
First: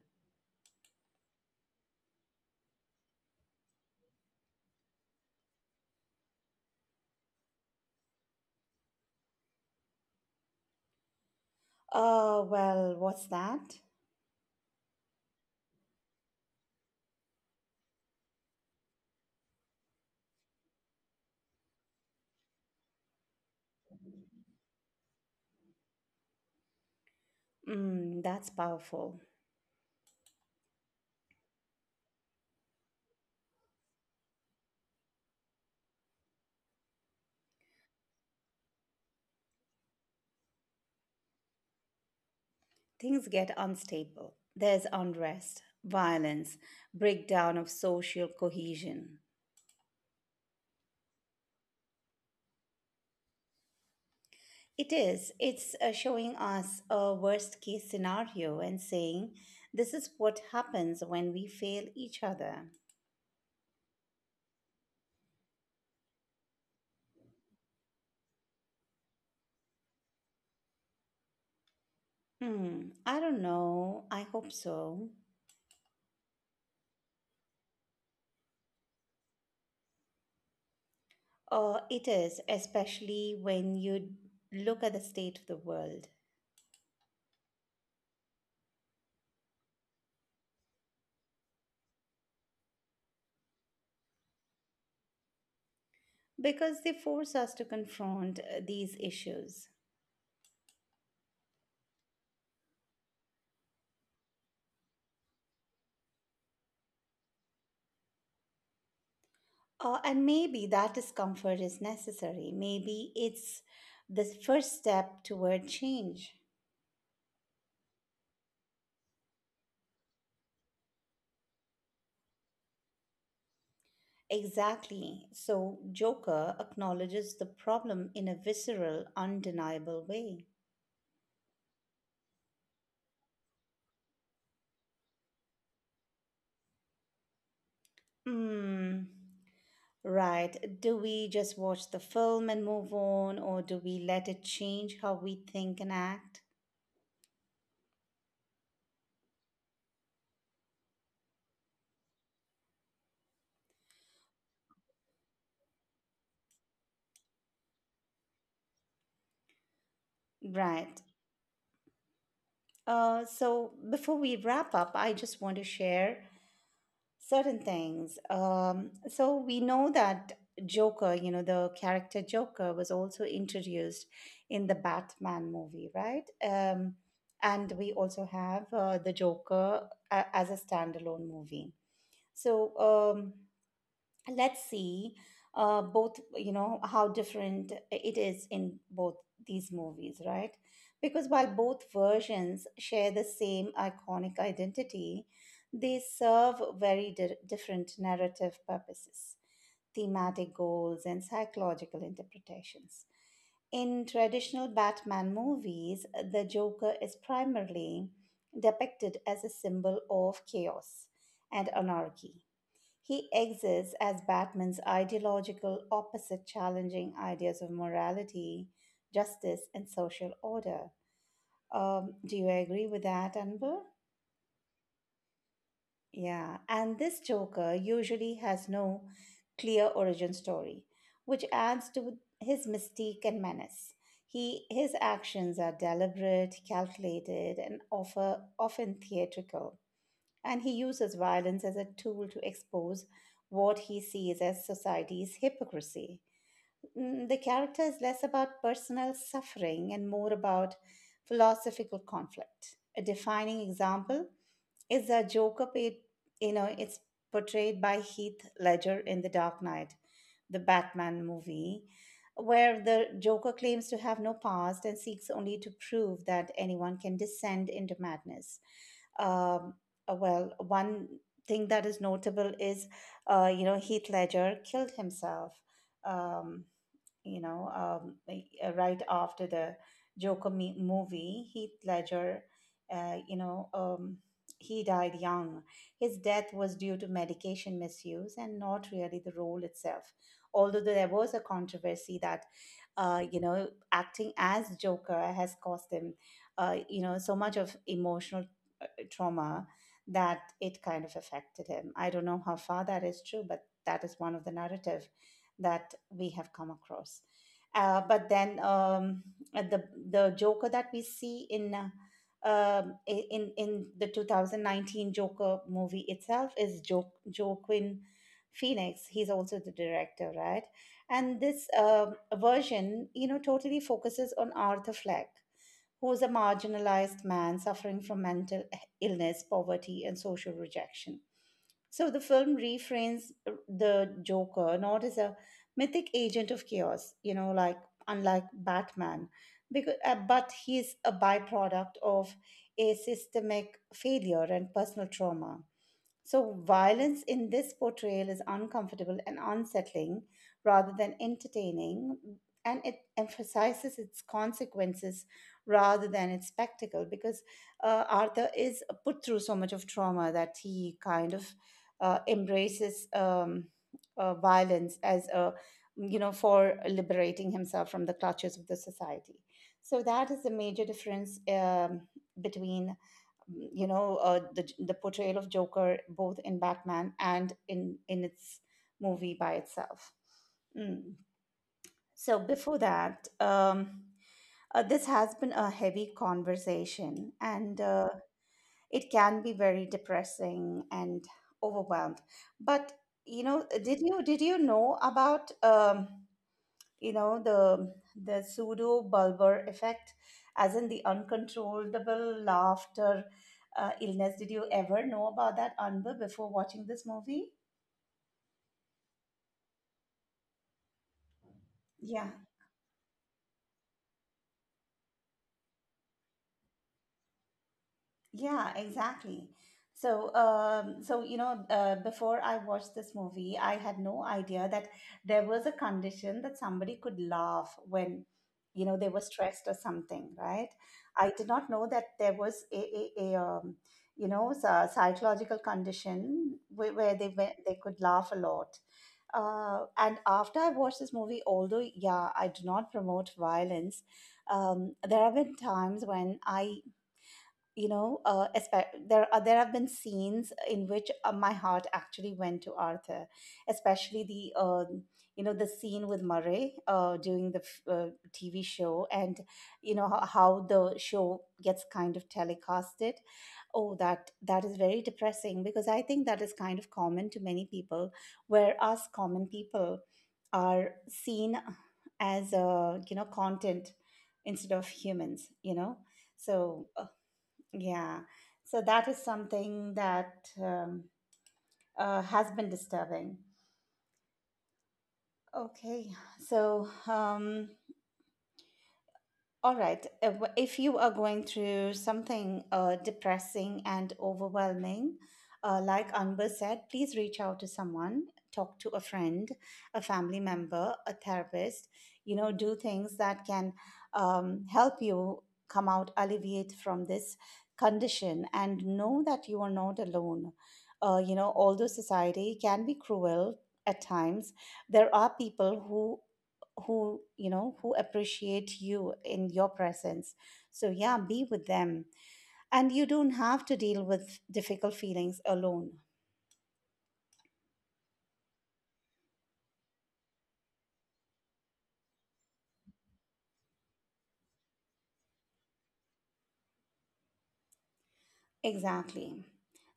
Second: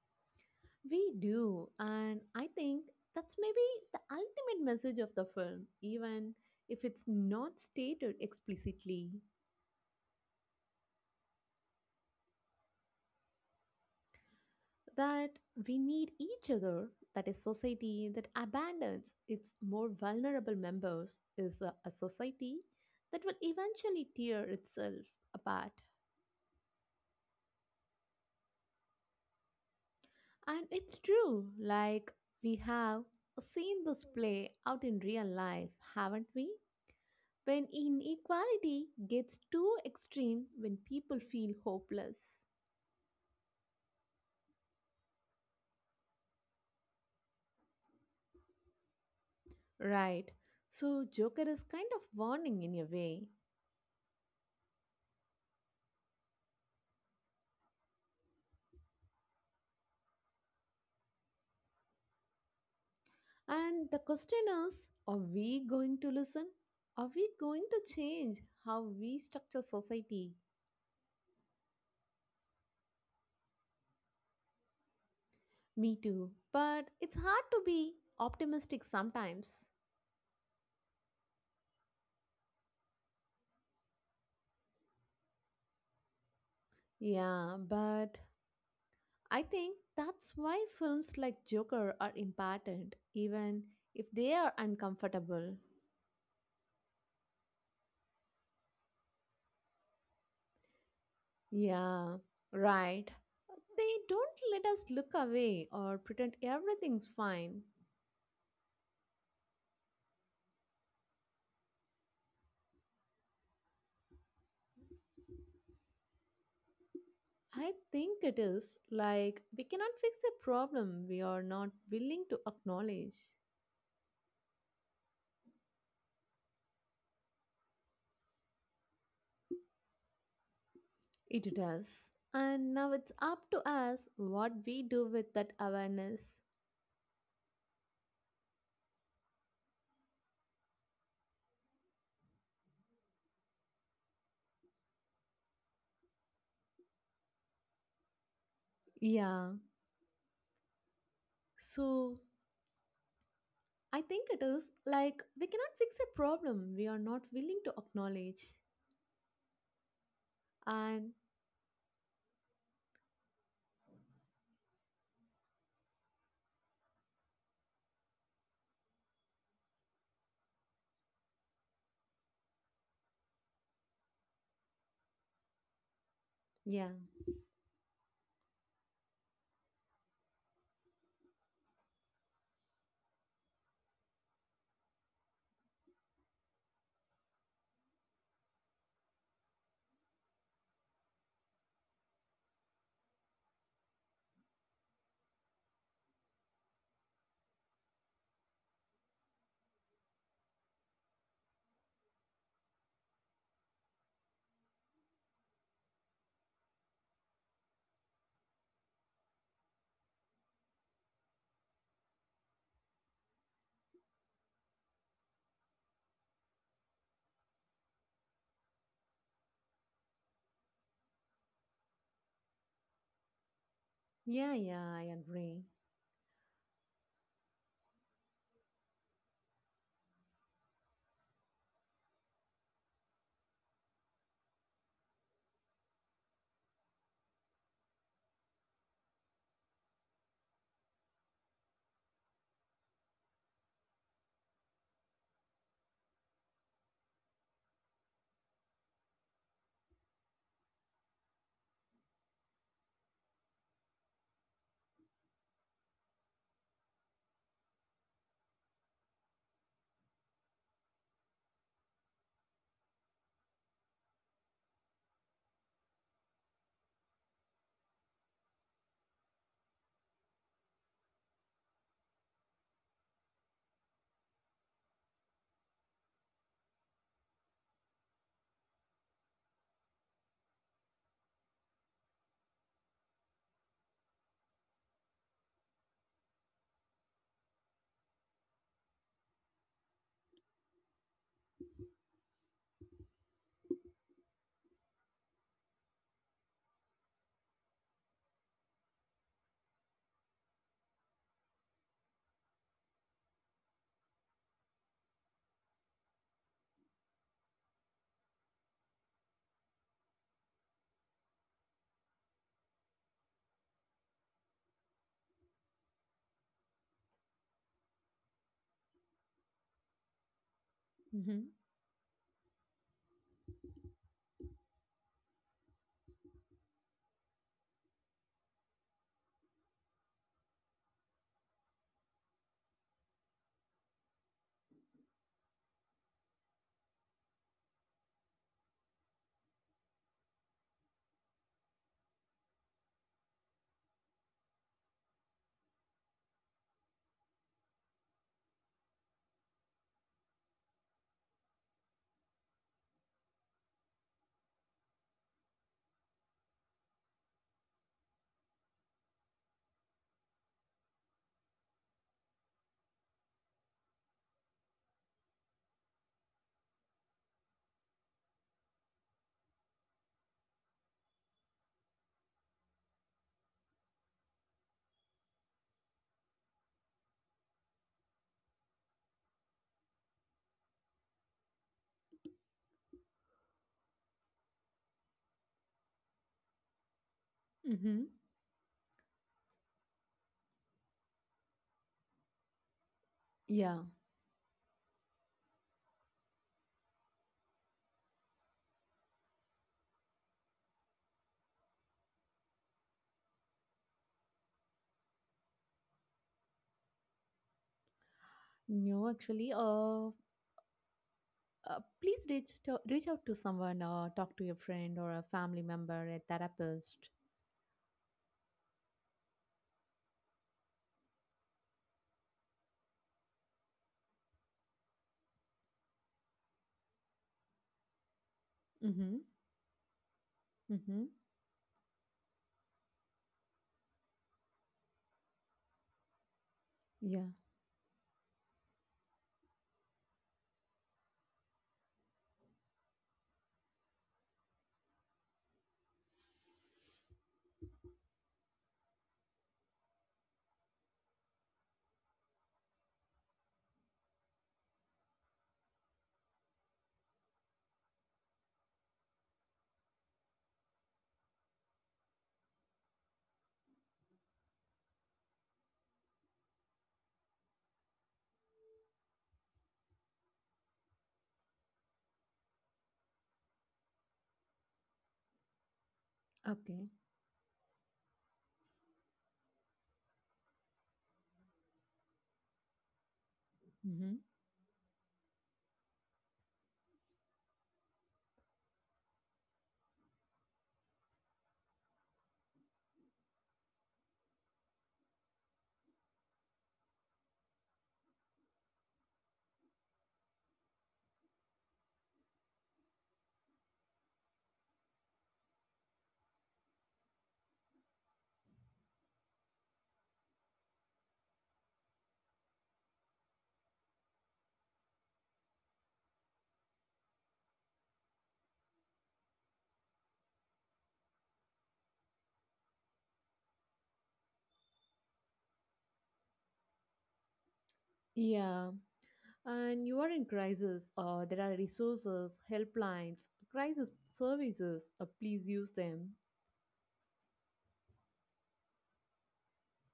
Speaker 1: We do, and I think that's maybe the ultimate message of the film, even if it's not stated explicitly.
Speaker 2: Oh, well, what's that?
Speaker 1: That we need each other, that a society that abandons its more vulnerable members is a society that will eventually tear itself apart.
Speaker 2: Mm, that's powerful.
Speaker 1: And it's true, like we have seen this play out in real life, haven't we? When inequality gets too extreme, when people feel hopeless.
Speaker 2: Things get unstable. There's unrest, violence, breakdown of social cohesion.
Speaker 1: Right. So, Joker is kind of warning in a way.
Speaker 2: It is. It's showing us a worst case scenario and saying, this is what happens when we fail each other.
Speaker 1: And the question is, are we going to listen? Are we going to change how we structure society?
Speaker 2: Hmm, I don't know. I hope so.
Speaker 1: Me too. But it's hard to be optimistic sometimes.
Speaker 2: It is, especially when you look at the state of the world,
Speaker 1: Yeah, but I think that's why films like Joker are important, even if they are uncomfortable.
Speaker 2: because they force us to confront these issues.
Speaker 1: Yeah, right. They don't let us look away or pretend everything's fine.
Speaker 2: And maybe that discomfort is necessary. Maybe it's the first step toward change.
Speaker 1: I think it is like we cannot fix a problem we are not willing to acknowledge.
Speaker 2: Exactly. So Joker acknowledges the problem in a visceral, undeniable way.
Speaker 1: It does. And now it's up to us what we do with that awareness.
Speaker 2: Hmm. Right. Do we just watch the film and move on, or do we let it change how we think and act?
Speaker 1: Yeah. So I think it is like we cannot fix a problem we are not willing to acknowledge.
Speaker 2: Right.
Speaker 1: And
Speaker 2: So before we wrap up, I just want to share certain things. So we know that Joker, you know, the character Joker was also introduced in the Batman movie, right?
Speaker 1: yeah.
Speaker 2: And we also have the Joker as a standalone movie. So let's see both, you know, how different it is in both these movies, right? Because while both versions share the same iconic identity, they serve very different narrative purposes, thematic goals, and psychological interpretations. In traditional Batman movies, the Joker is primarily depicted as a symbol of chaos and anarchy. He exists as Batman's ideological opposite, challenging ideas of morality, justice, and social order. Do you agree with that, Anbu?
Speaker 1: Yeah, yeah, I agree.
Speaker 2: Yeah, and this Joker usually has no clear origin story, which adds to his mystique and menace. His actions are deliberate, calculated, and often theatrical, and he uses violence as a tool to expose what he sees as society's hypocrisy. Mm, the character is less about personal suffering and more about philosophical conflict. A defining example is the Joker you know, it's portrayed by Heath Ledger in The Dark Knight, the Batman movie, where the Joker claims to have no past and seeks only to prove that anyone can descend into madness. Um, well, one thing that is notable is, you know, Heath Ledger killed himself. Um, you know, um, right after the Joker movie, Heath Ledger, uh, you know, um, he died young. His death was due to medication misuse and not really the role itself. Although there was a controversy that, you know, acting as Joker has cost him, you know, so much of emotional trauma that it kind of affected him. I don't know how far that is true, but that is one of the narrative that we have come across. But then the Joker that we see in in the 2019 Joker movie itself is Joaquin Phoenix. He's also the director, right? And
Speaker 1: Mm-hmm.
Speaker 2: this version, you know, totally focuses on Arthur Fleck, who's a marginalized man suffering from mental illness, poverty, and social rejection. So the film reframes the Joker not as a mythic agent of chaos, you know, like unlike Batman, because but he's a byproduct of a systemic failure and personal trauma. So, violence in this portrayal is uncomfortable and unsettling rather than entertaining, and it emphasizes its consequences rather than its spectacle, because Arthur is put through so much of trauma that he kind of embraces violence as a, you know, for liberating himself from the clutches of the society. So that is the major difference, between, you know, the portrayal of Joker both in Batman and in its movie by itself. Mm. So before that, this has been a heavy conversation, and
Speaker 1: Mm-hmm.
Speaker 2: it can be very depressing and overwhelmed. But you know,
Speaker 1: Yeah.
Speaker 2: did you know about? You know the pseudo bulbar effect as in the uncontrollable laughter illness, did you ever know about that, anbu, before watching this movie?
Speaker 1: No, actually, please
Speaker 2: Yeah.
Speaker 1: reach out to someone or talk to your friend or a family member, a therapist.
Speaker 2: Yeah, exactly. So, so you know, before I watched this movie, I had no idea that there was a condition that somebody could laugh when, you know, they
Speaker 1: Mm-hmm.
Speaker 2: were stressed or something, right?
Speaker 1: Mm-hmm.
Speaker 2: I did not know that there was a, a, you know, psychological condition where
Speaker 1: Yeah.
Speaker 2: they went, they could laugh a lot. And after I watched this movie, although yeah, I do not promote violence, there have been times when I, there are, there have been scenes in which my heart actually went to arthur, especially the you know the scene with murray during the tv show, and you know how the show gets kind of telecasted. Oh, that is very depressing because I think that is kind of common to many people, where us common people are seen as you know content instead of humans, you know.
Speaker 1: Okay.
Speaker 2: So yeah, so that is something that um, has been disturbing.
Speaker 1: Mm-hmm.
Speaker 2: Okay, so all right. If you are going through something depressing and overwhelming, like Anbar said, please reach out to someone, talk to a friend, a family member, a therapist. You know, do things that can help you come out, alleviate from this condition, and know that you are not alone. You know, although society can be cruel at times, there are people who you know, who appreciate you in your presence. So yeah, be with them, and you don't have to deal with difficult feelings alone.
Speaker 1: Yeah. And you are in crisis, or there are resources, helplines, crisis services. Please use them.
Speaker 2: Exactly.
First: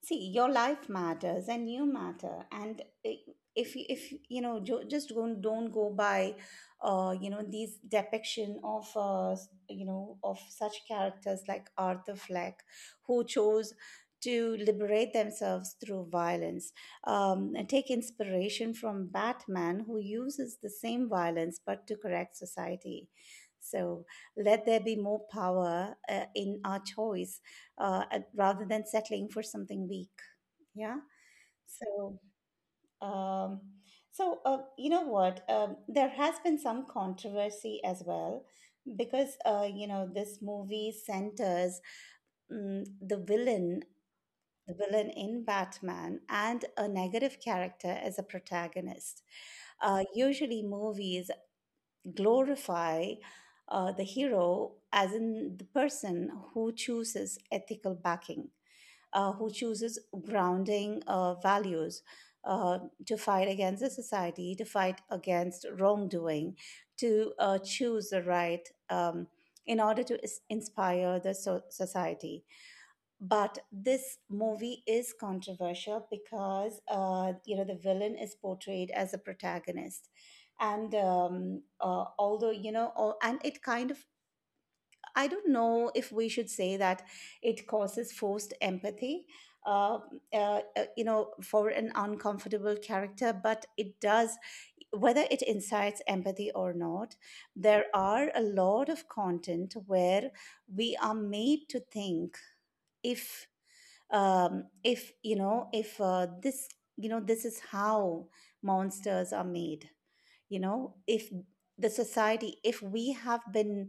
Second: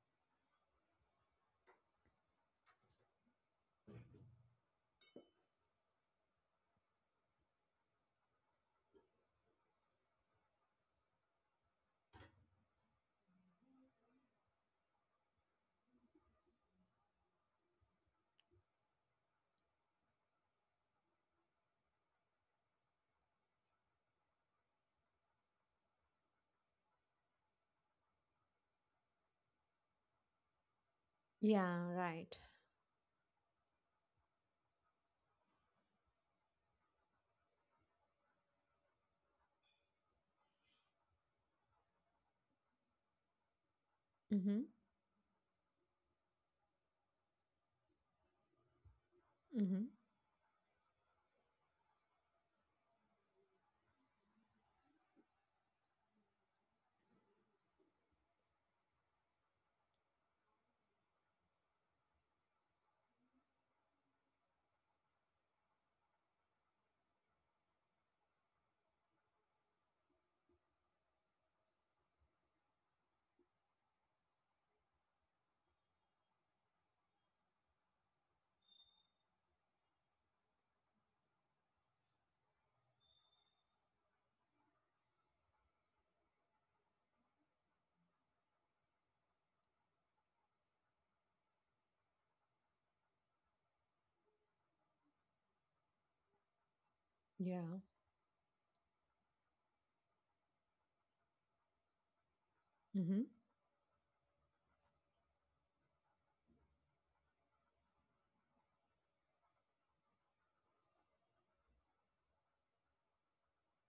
Speaker 2: See, your life matters and you matter. And if you know, just don't go by, you know, these depiction of you know, of such characters like Arthur Fleck, who chose to liberate themselves through violence. And take inspiration from Batman, who uses the same violence but to correct society. So let there be more power in our choice, rather than settling for something weak. Yeah.
Speaker 1: Yeah.
Speaker 2: So,
Speaker 1: Right.
Speaker 2: um, you know what? There has been some controversy as well because you know this movie centers, mm,
Speaker 1: Mm-hmm.
Speaker 2: the villain in Batman, and a negative character as a protagonist.
Speaker 1: Mm-hmm.
Speaker 2: Usually, movies glorify the hero as in the person who chooses ethical backing, who chooses grounding values, uh, to fight against the society, to fight against wrongdoing, to choose the right, in order to inspire the society. But this movie is controversial because you know the villain is portrayed as a protagonist. And although you know, all, and it kind of, I don't know if we should say that it causes forced empathy, uh, you know, for an uncomfortable character, but it does, whether it incites empathy or not,
Speaker 1: Yeah.
Speaker 2: there are a lot of content where we are made to think
Speaker 1: Mm-hmm.
Speaker 2: if if you know if this, you know this is how monsters are made, you know, if the society, if we have been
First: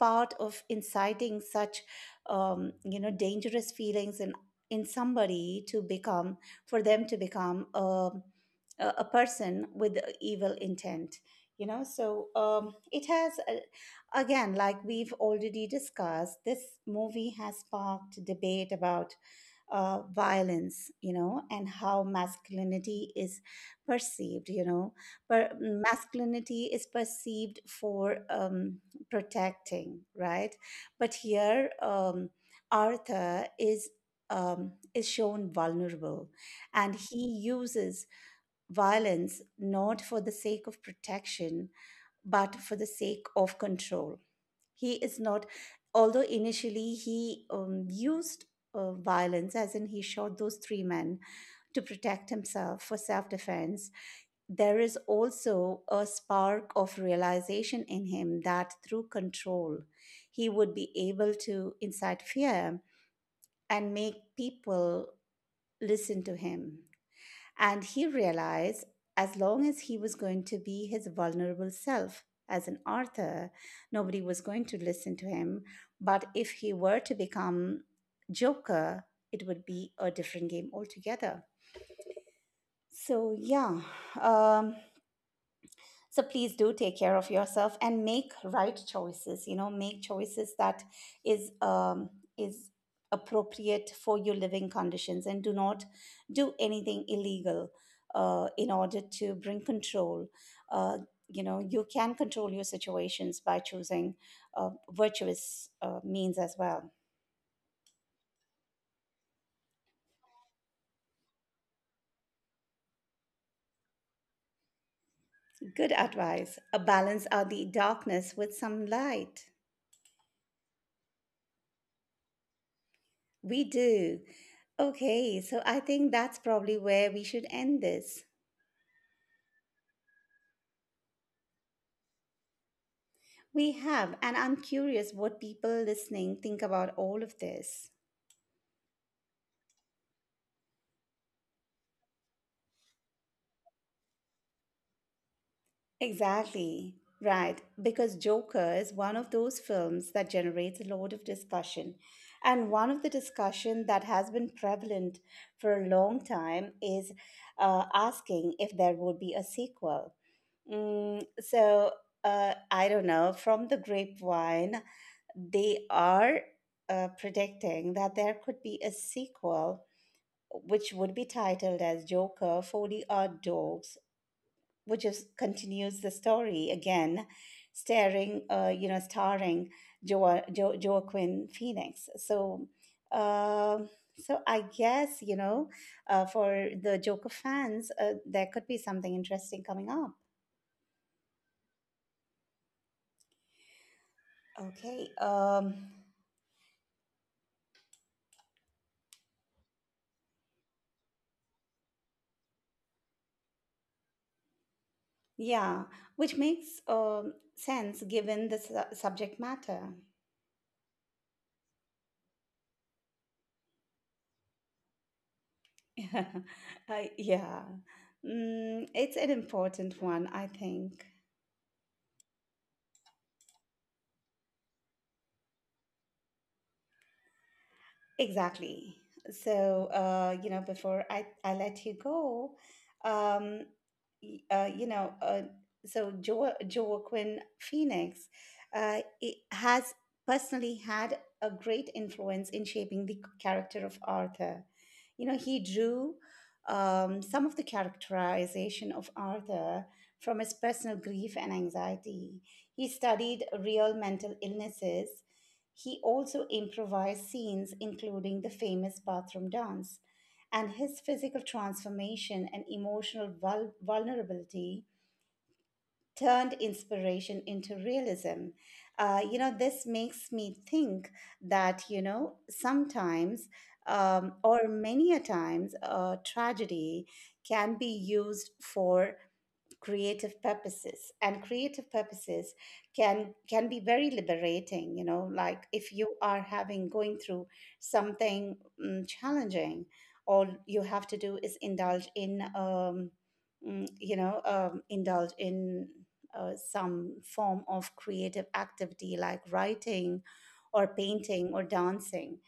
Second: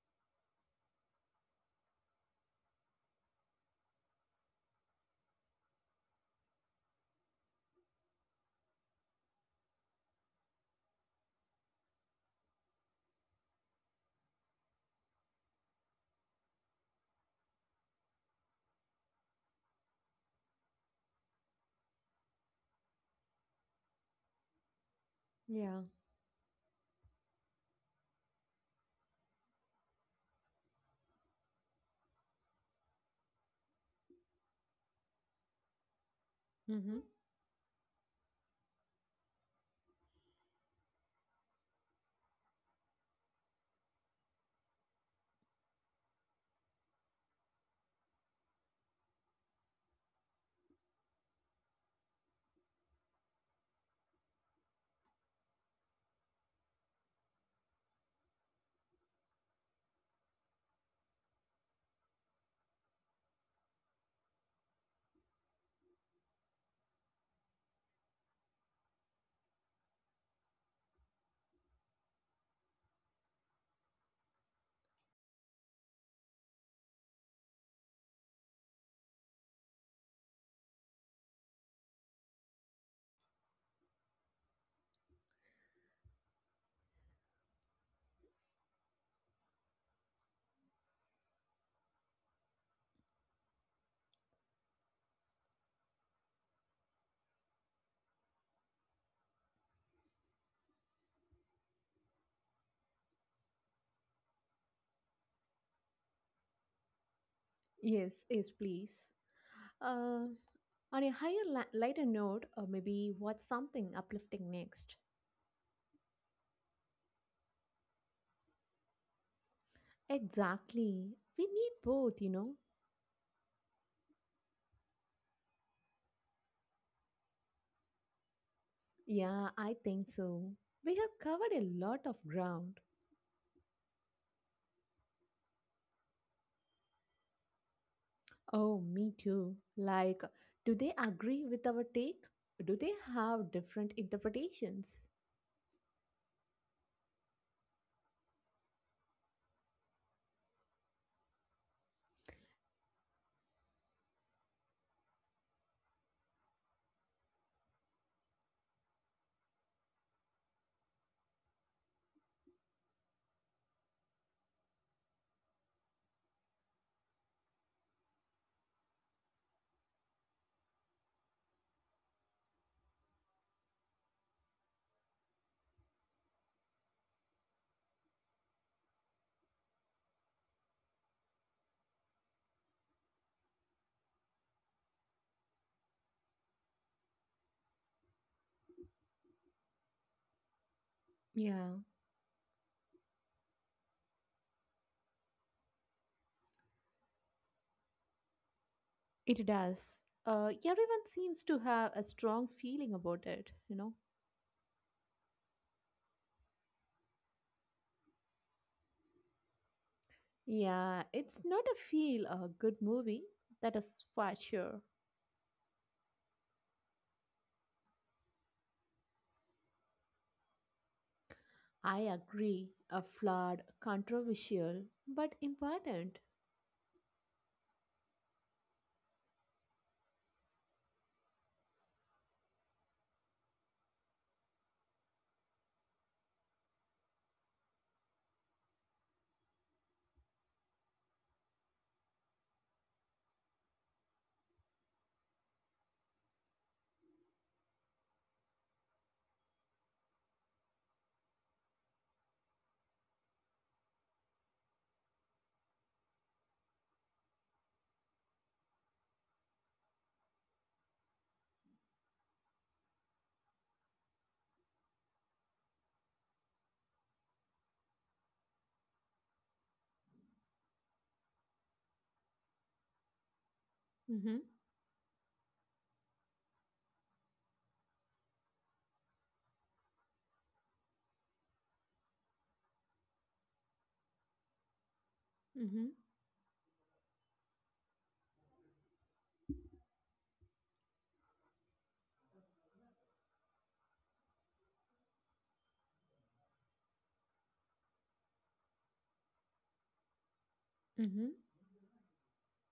Speaker 2: part of inciting such you know dangerous feelings in somebody to become, for them to become a, a person with evil intent, you know. So it has again, like we've already discussed, this movie has sparked debate about violence, you know, and how masculinity is perceived, you know. But
Speaker 1: Yeah.
Speaker 2: masculinity is perceived for protecting, right? But here, Arthur is. Is shown vulnerable, and
Speaker 1: Mm-hmm.
Speaker 2: he uses violence not for the sake of protection but for the sake of control. He is not, although initially he used violence as in he shot those three men to protect himself for self-defense, there is also a spark of realization in him that through control he would be able to incite fear and make people listen to him. And he realized, as long as he was going to be his vulnerable self as an author, nobody was going to listen to him. But if he were to become Joker, it would be a different game altogether. So, yeah. Um, so please do take care of yourself and make right choices, you know, make choices that is um is appropriate for your living conditions, and do not do anything illegal in order to bring control. uh, you know, you can control your situations by choosing virtuous means as well.
Speaker 1: Yes. Yes. Please. Uh, on a higher, lighter note, or maybe watch something uplifting next.
Speaker 2: Good advice, a balance out the darkness with some light.
Speaker 1: Exactly. We need both, you know.
Speaker 2: We do. Okay, so I think that's probably where we should end this.
Speaker 1: Yeah, I think so. We have covered a lot of ground.
Speaker 2: We have, and I'm curious what people listening think about all of this.
Speaker 1: Oh, me too. Like, do they agree with our take? Do they have different interpretations?
Speaker 2: Exactly. Right, because Joker is one of those films that generates a lot of discussion. And one of the discussion that has been prevalent for a long time is asking if there would be a sequel. Mm, so, I don't know, from the grapevine, they are predicting that there could be a sequel which would be titled as Joker 40 Odd Dogs, which is continues the story again, you know, starring Joaquin Phoenix. So, uh, so I guess, you know, for the Joker fans, there could be something interesting coming up.
Speaker 1: Yeah,
Speaker 2: Okay.
Speaker 1: it does. Everyone seems to have a strong feeling about it, you know.
Speaker 2: Yeah, which makes sense given the subject matter.
Speaker 1: Yeah, it's not a feel a good movie. That is for sure.
Speaker 2: Yeah, mm, it's an important one, I think.
Speaker 1: I agree. A flawed, controversial, but important.
Speaker 2: Exactly. So, you know, before I let you go, um, you know, so Joaquin Phoenix, it has personally had a great influence in shaping the character of Arthur. You know, he drew some of the characterization of Arthur from his personal grief and anxiety. He studied real mental illnesses, he also improvised scenes, including the famous bathroom dance. And his physical transformation and emotional vulnerability turned inspiration into realism. You know, this makes me think that, you know, sometimes
Speaker 1: Mm-hmm.
Speaker 2: or many a times tragedy can be used for creative purposes, and creative purposes can be very liberating, you know, like
Speaker 1: Mm-hmm.
Speaker 2: if you are having going through something, mm, challenging, all you have to do is indulge in you know indulge in some form of creative activity like writing or
Speaker 1: Mhm.
Speaker 2: painting or dancing.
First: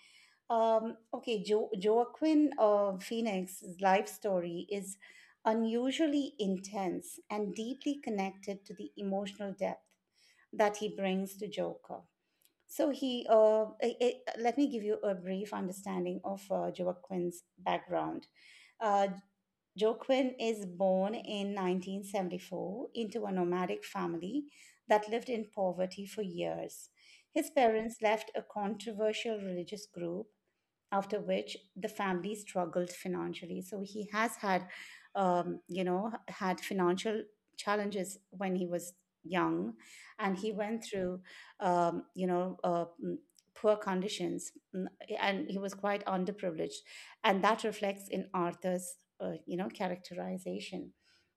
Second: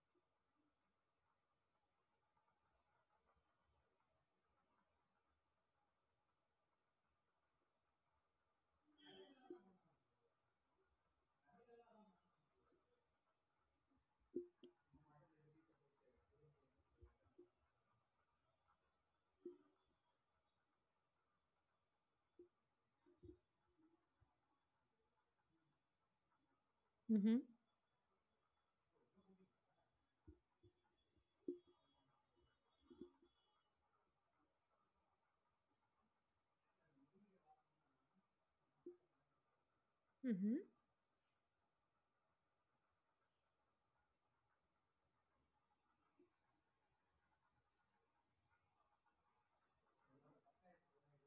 Speaker 2: Um, okay, Joaquin Phoenix's life story is unusually intense and deeply connected to the emotional depth that he brings to Joker. So he, let me give you a brief understanding of Joaquin's background. Uh, Joaquin is born in 1974 into a nomadic family that lived in poverty for years. His
Speaker 1: Mhm.
Speaker 2: parents left a controversial religious group, after which the family struggled financially. So he has had, you know, had financial challenges when he was young, and he
Speaker 1: Mhm.
Speaker 2: went through, you know, poor conditions, mm, and he was quite underprivileged, and that reflects in Arthur's, you know, characterization.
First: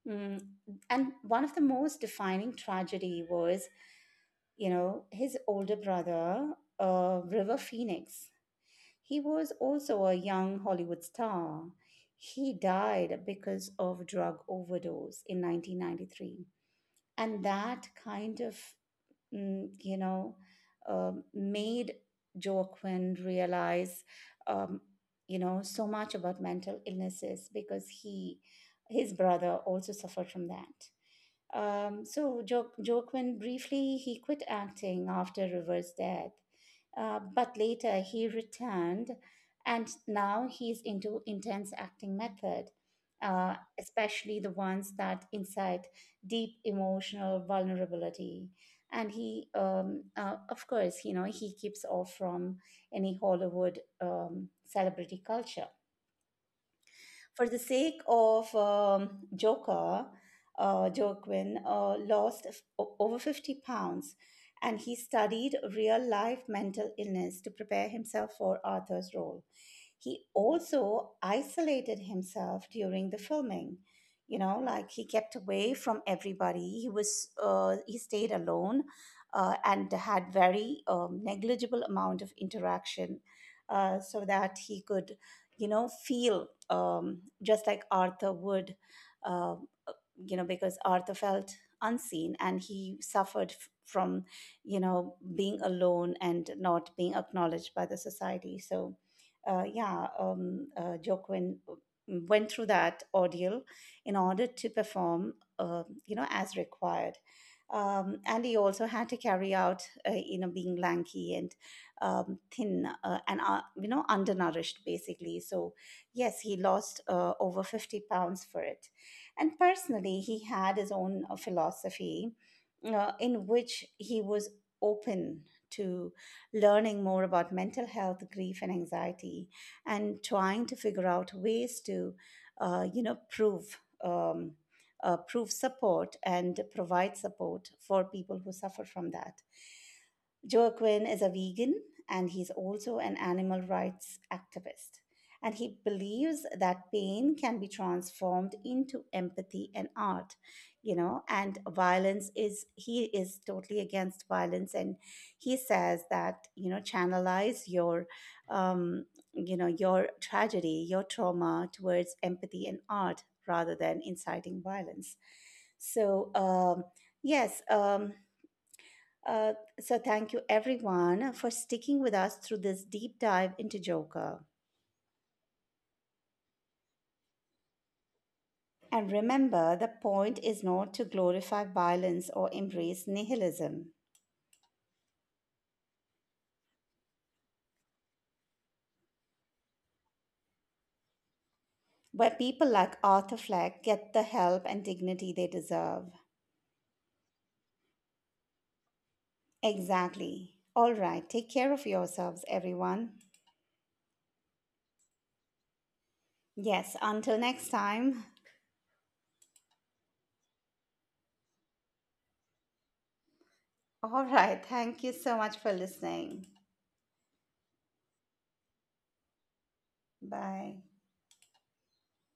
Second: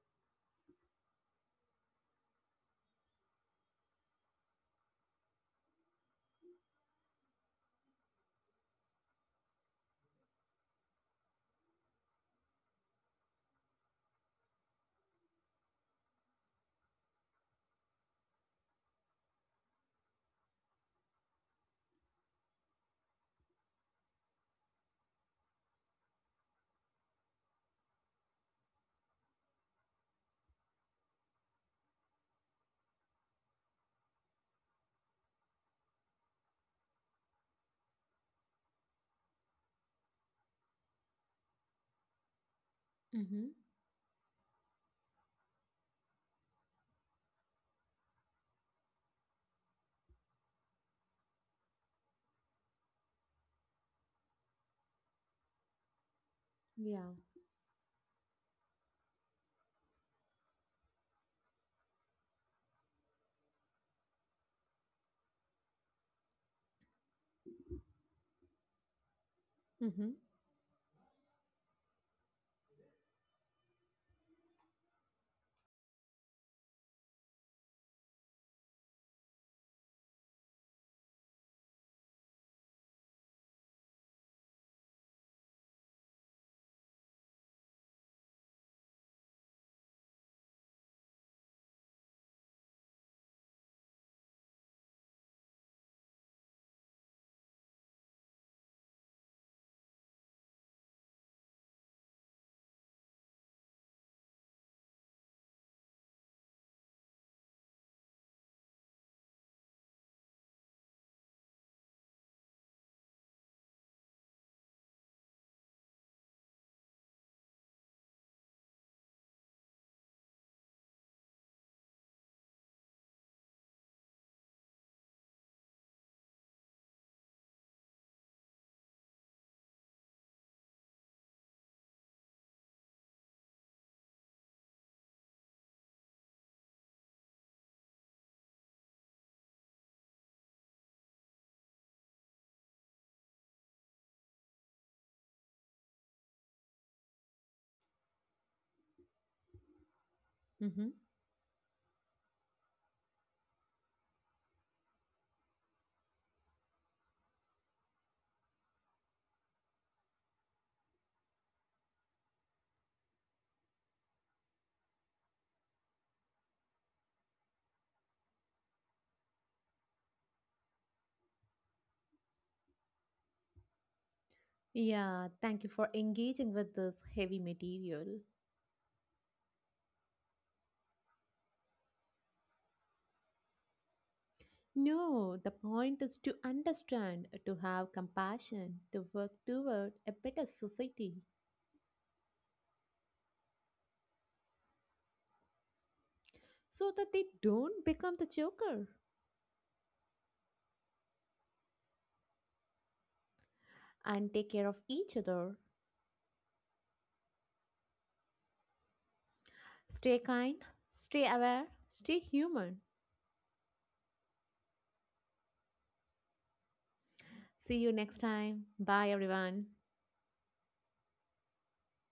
Speaker 2: Mm, and one of the most defining tragedy was, you know, his older brother, River Phoenix, he was also a young Hollywood star. He died because of drug overdose in 1993. And that kind of, mm, you know, made Joaquin realize, um, you know, so much about mental illnesses because he, his brother also suffered from that. So Joaquin, briefly he quit acting after River's death, but later he returned, and now he's into intense acting method,
Speaker 1: Mhm.
Speaker 2: especially the ones that incite deep emotional vulnerability. And he, of course, you know he keeps off from any Hollywood celebrity culture.
Speaker 1: Yeah.
Speaker 2: For the sake of Joker, Joaquin lost over 50 pounds, and he studied real life mental illness to prepare himself for Arthur's role.
Speaker 1: Mhm.
Speaker 2: He also isolated himself during the filming. You know, like he kept away from everybody. He was he stayed alone, and had very negligible amount of interaction, so that he could, you know, feel, just like Arthur would. Uh, you know, because Arthur felt unseen, and he suffered from, you know, being alone and not being acknowledged by the society. So yeah, Joaquin went through that ordeal in order to perform, you know, as required. And he also had to carry out, you know, being lanky and thin, and, you know, undernourished basically. So, yes, he lost over 50 pounds for it. And personally, he had his own philosophy in which he was open to learning more about mental health, grief, and anxiety, and trying to figure out ways to, you know, prove. Prove support and provide support for people who suffer from that. Joaquin is a vegan, and he's also an animal rights activist. And he believes that pain can be transformed into empathy and art, you
Speaker 1: Mhm.
Speaker 2: know, and violence is, he is totally against violence. And he says that, you know, channelize your, um, you know, your tragedy, your trauma towards empathy and art rather than inciting violence. So, yes. uh, so, thank you everyone for sticking with us through this deep dive into Joker.
Speaker 1: Yeah, thank you for engaging with this heavy material.
Speaker 2: And remember, the point is not to glorify violence or embrace nihilism,
Speaker 1: No, the point is to understand, to have compassion, to work toward a better society
Speaker 2: but people like Arthur Fleck get the help and dignity they deserve.
Speaker 1: so that they don't become the joker.
Speaker 2: Exactly. All right. Take care of yourselves, everyone.
Speaker 1: And take care of each other.
Speaker 2: Yes, until next time.
Speaker 1: Stay kind, stay aware, stay human.
Speaker 2: All right. Thank you so much for listening.
Speaker 1: See you next time. Bye, everyone.
Speaker 2: Bye.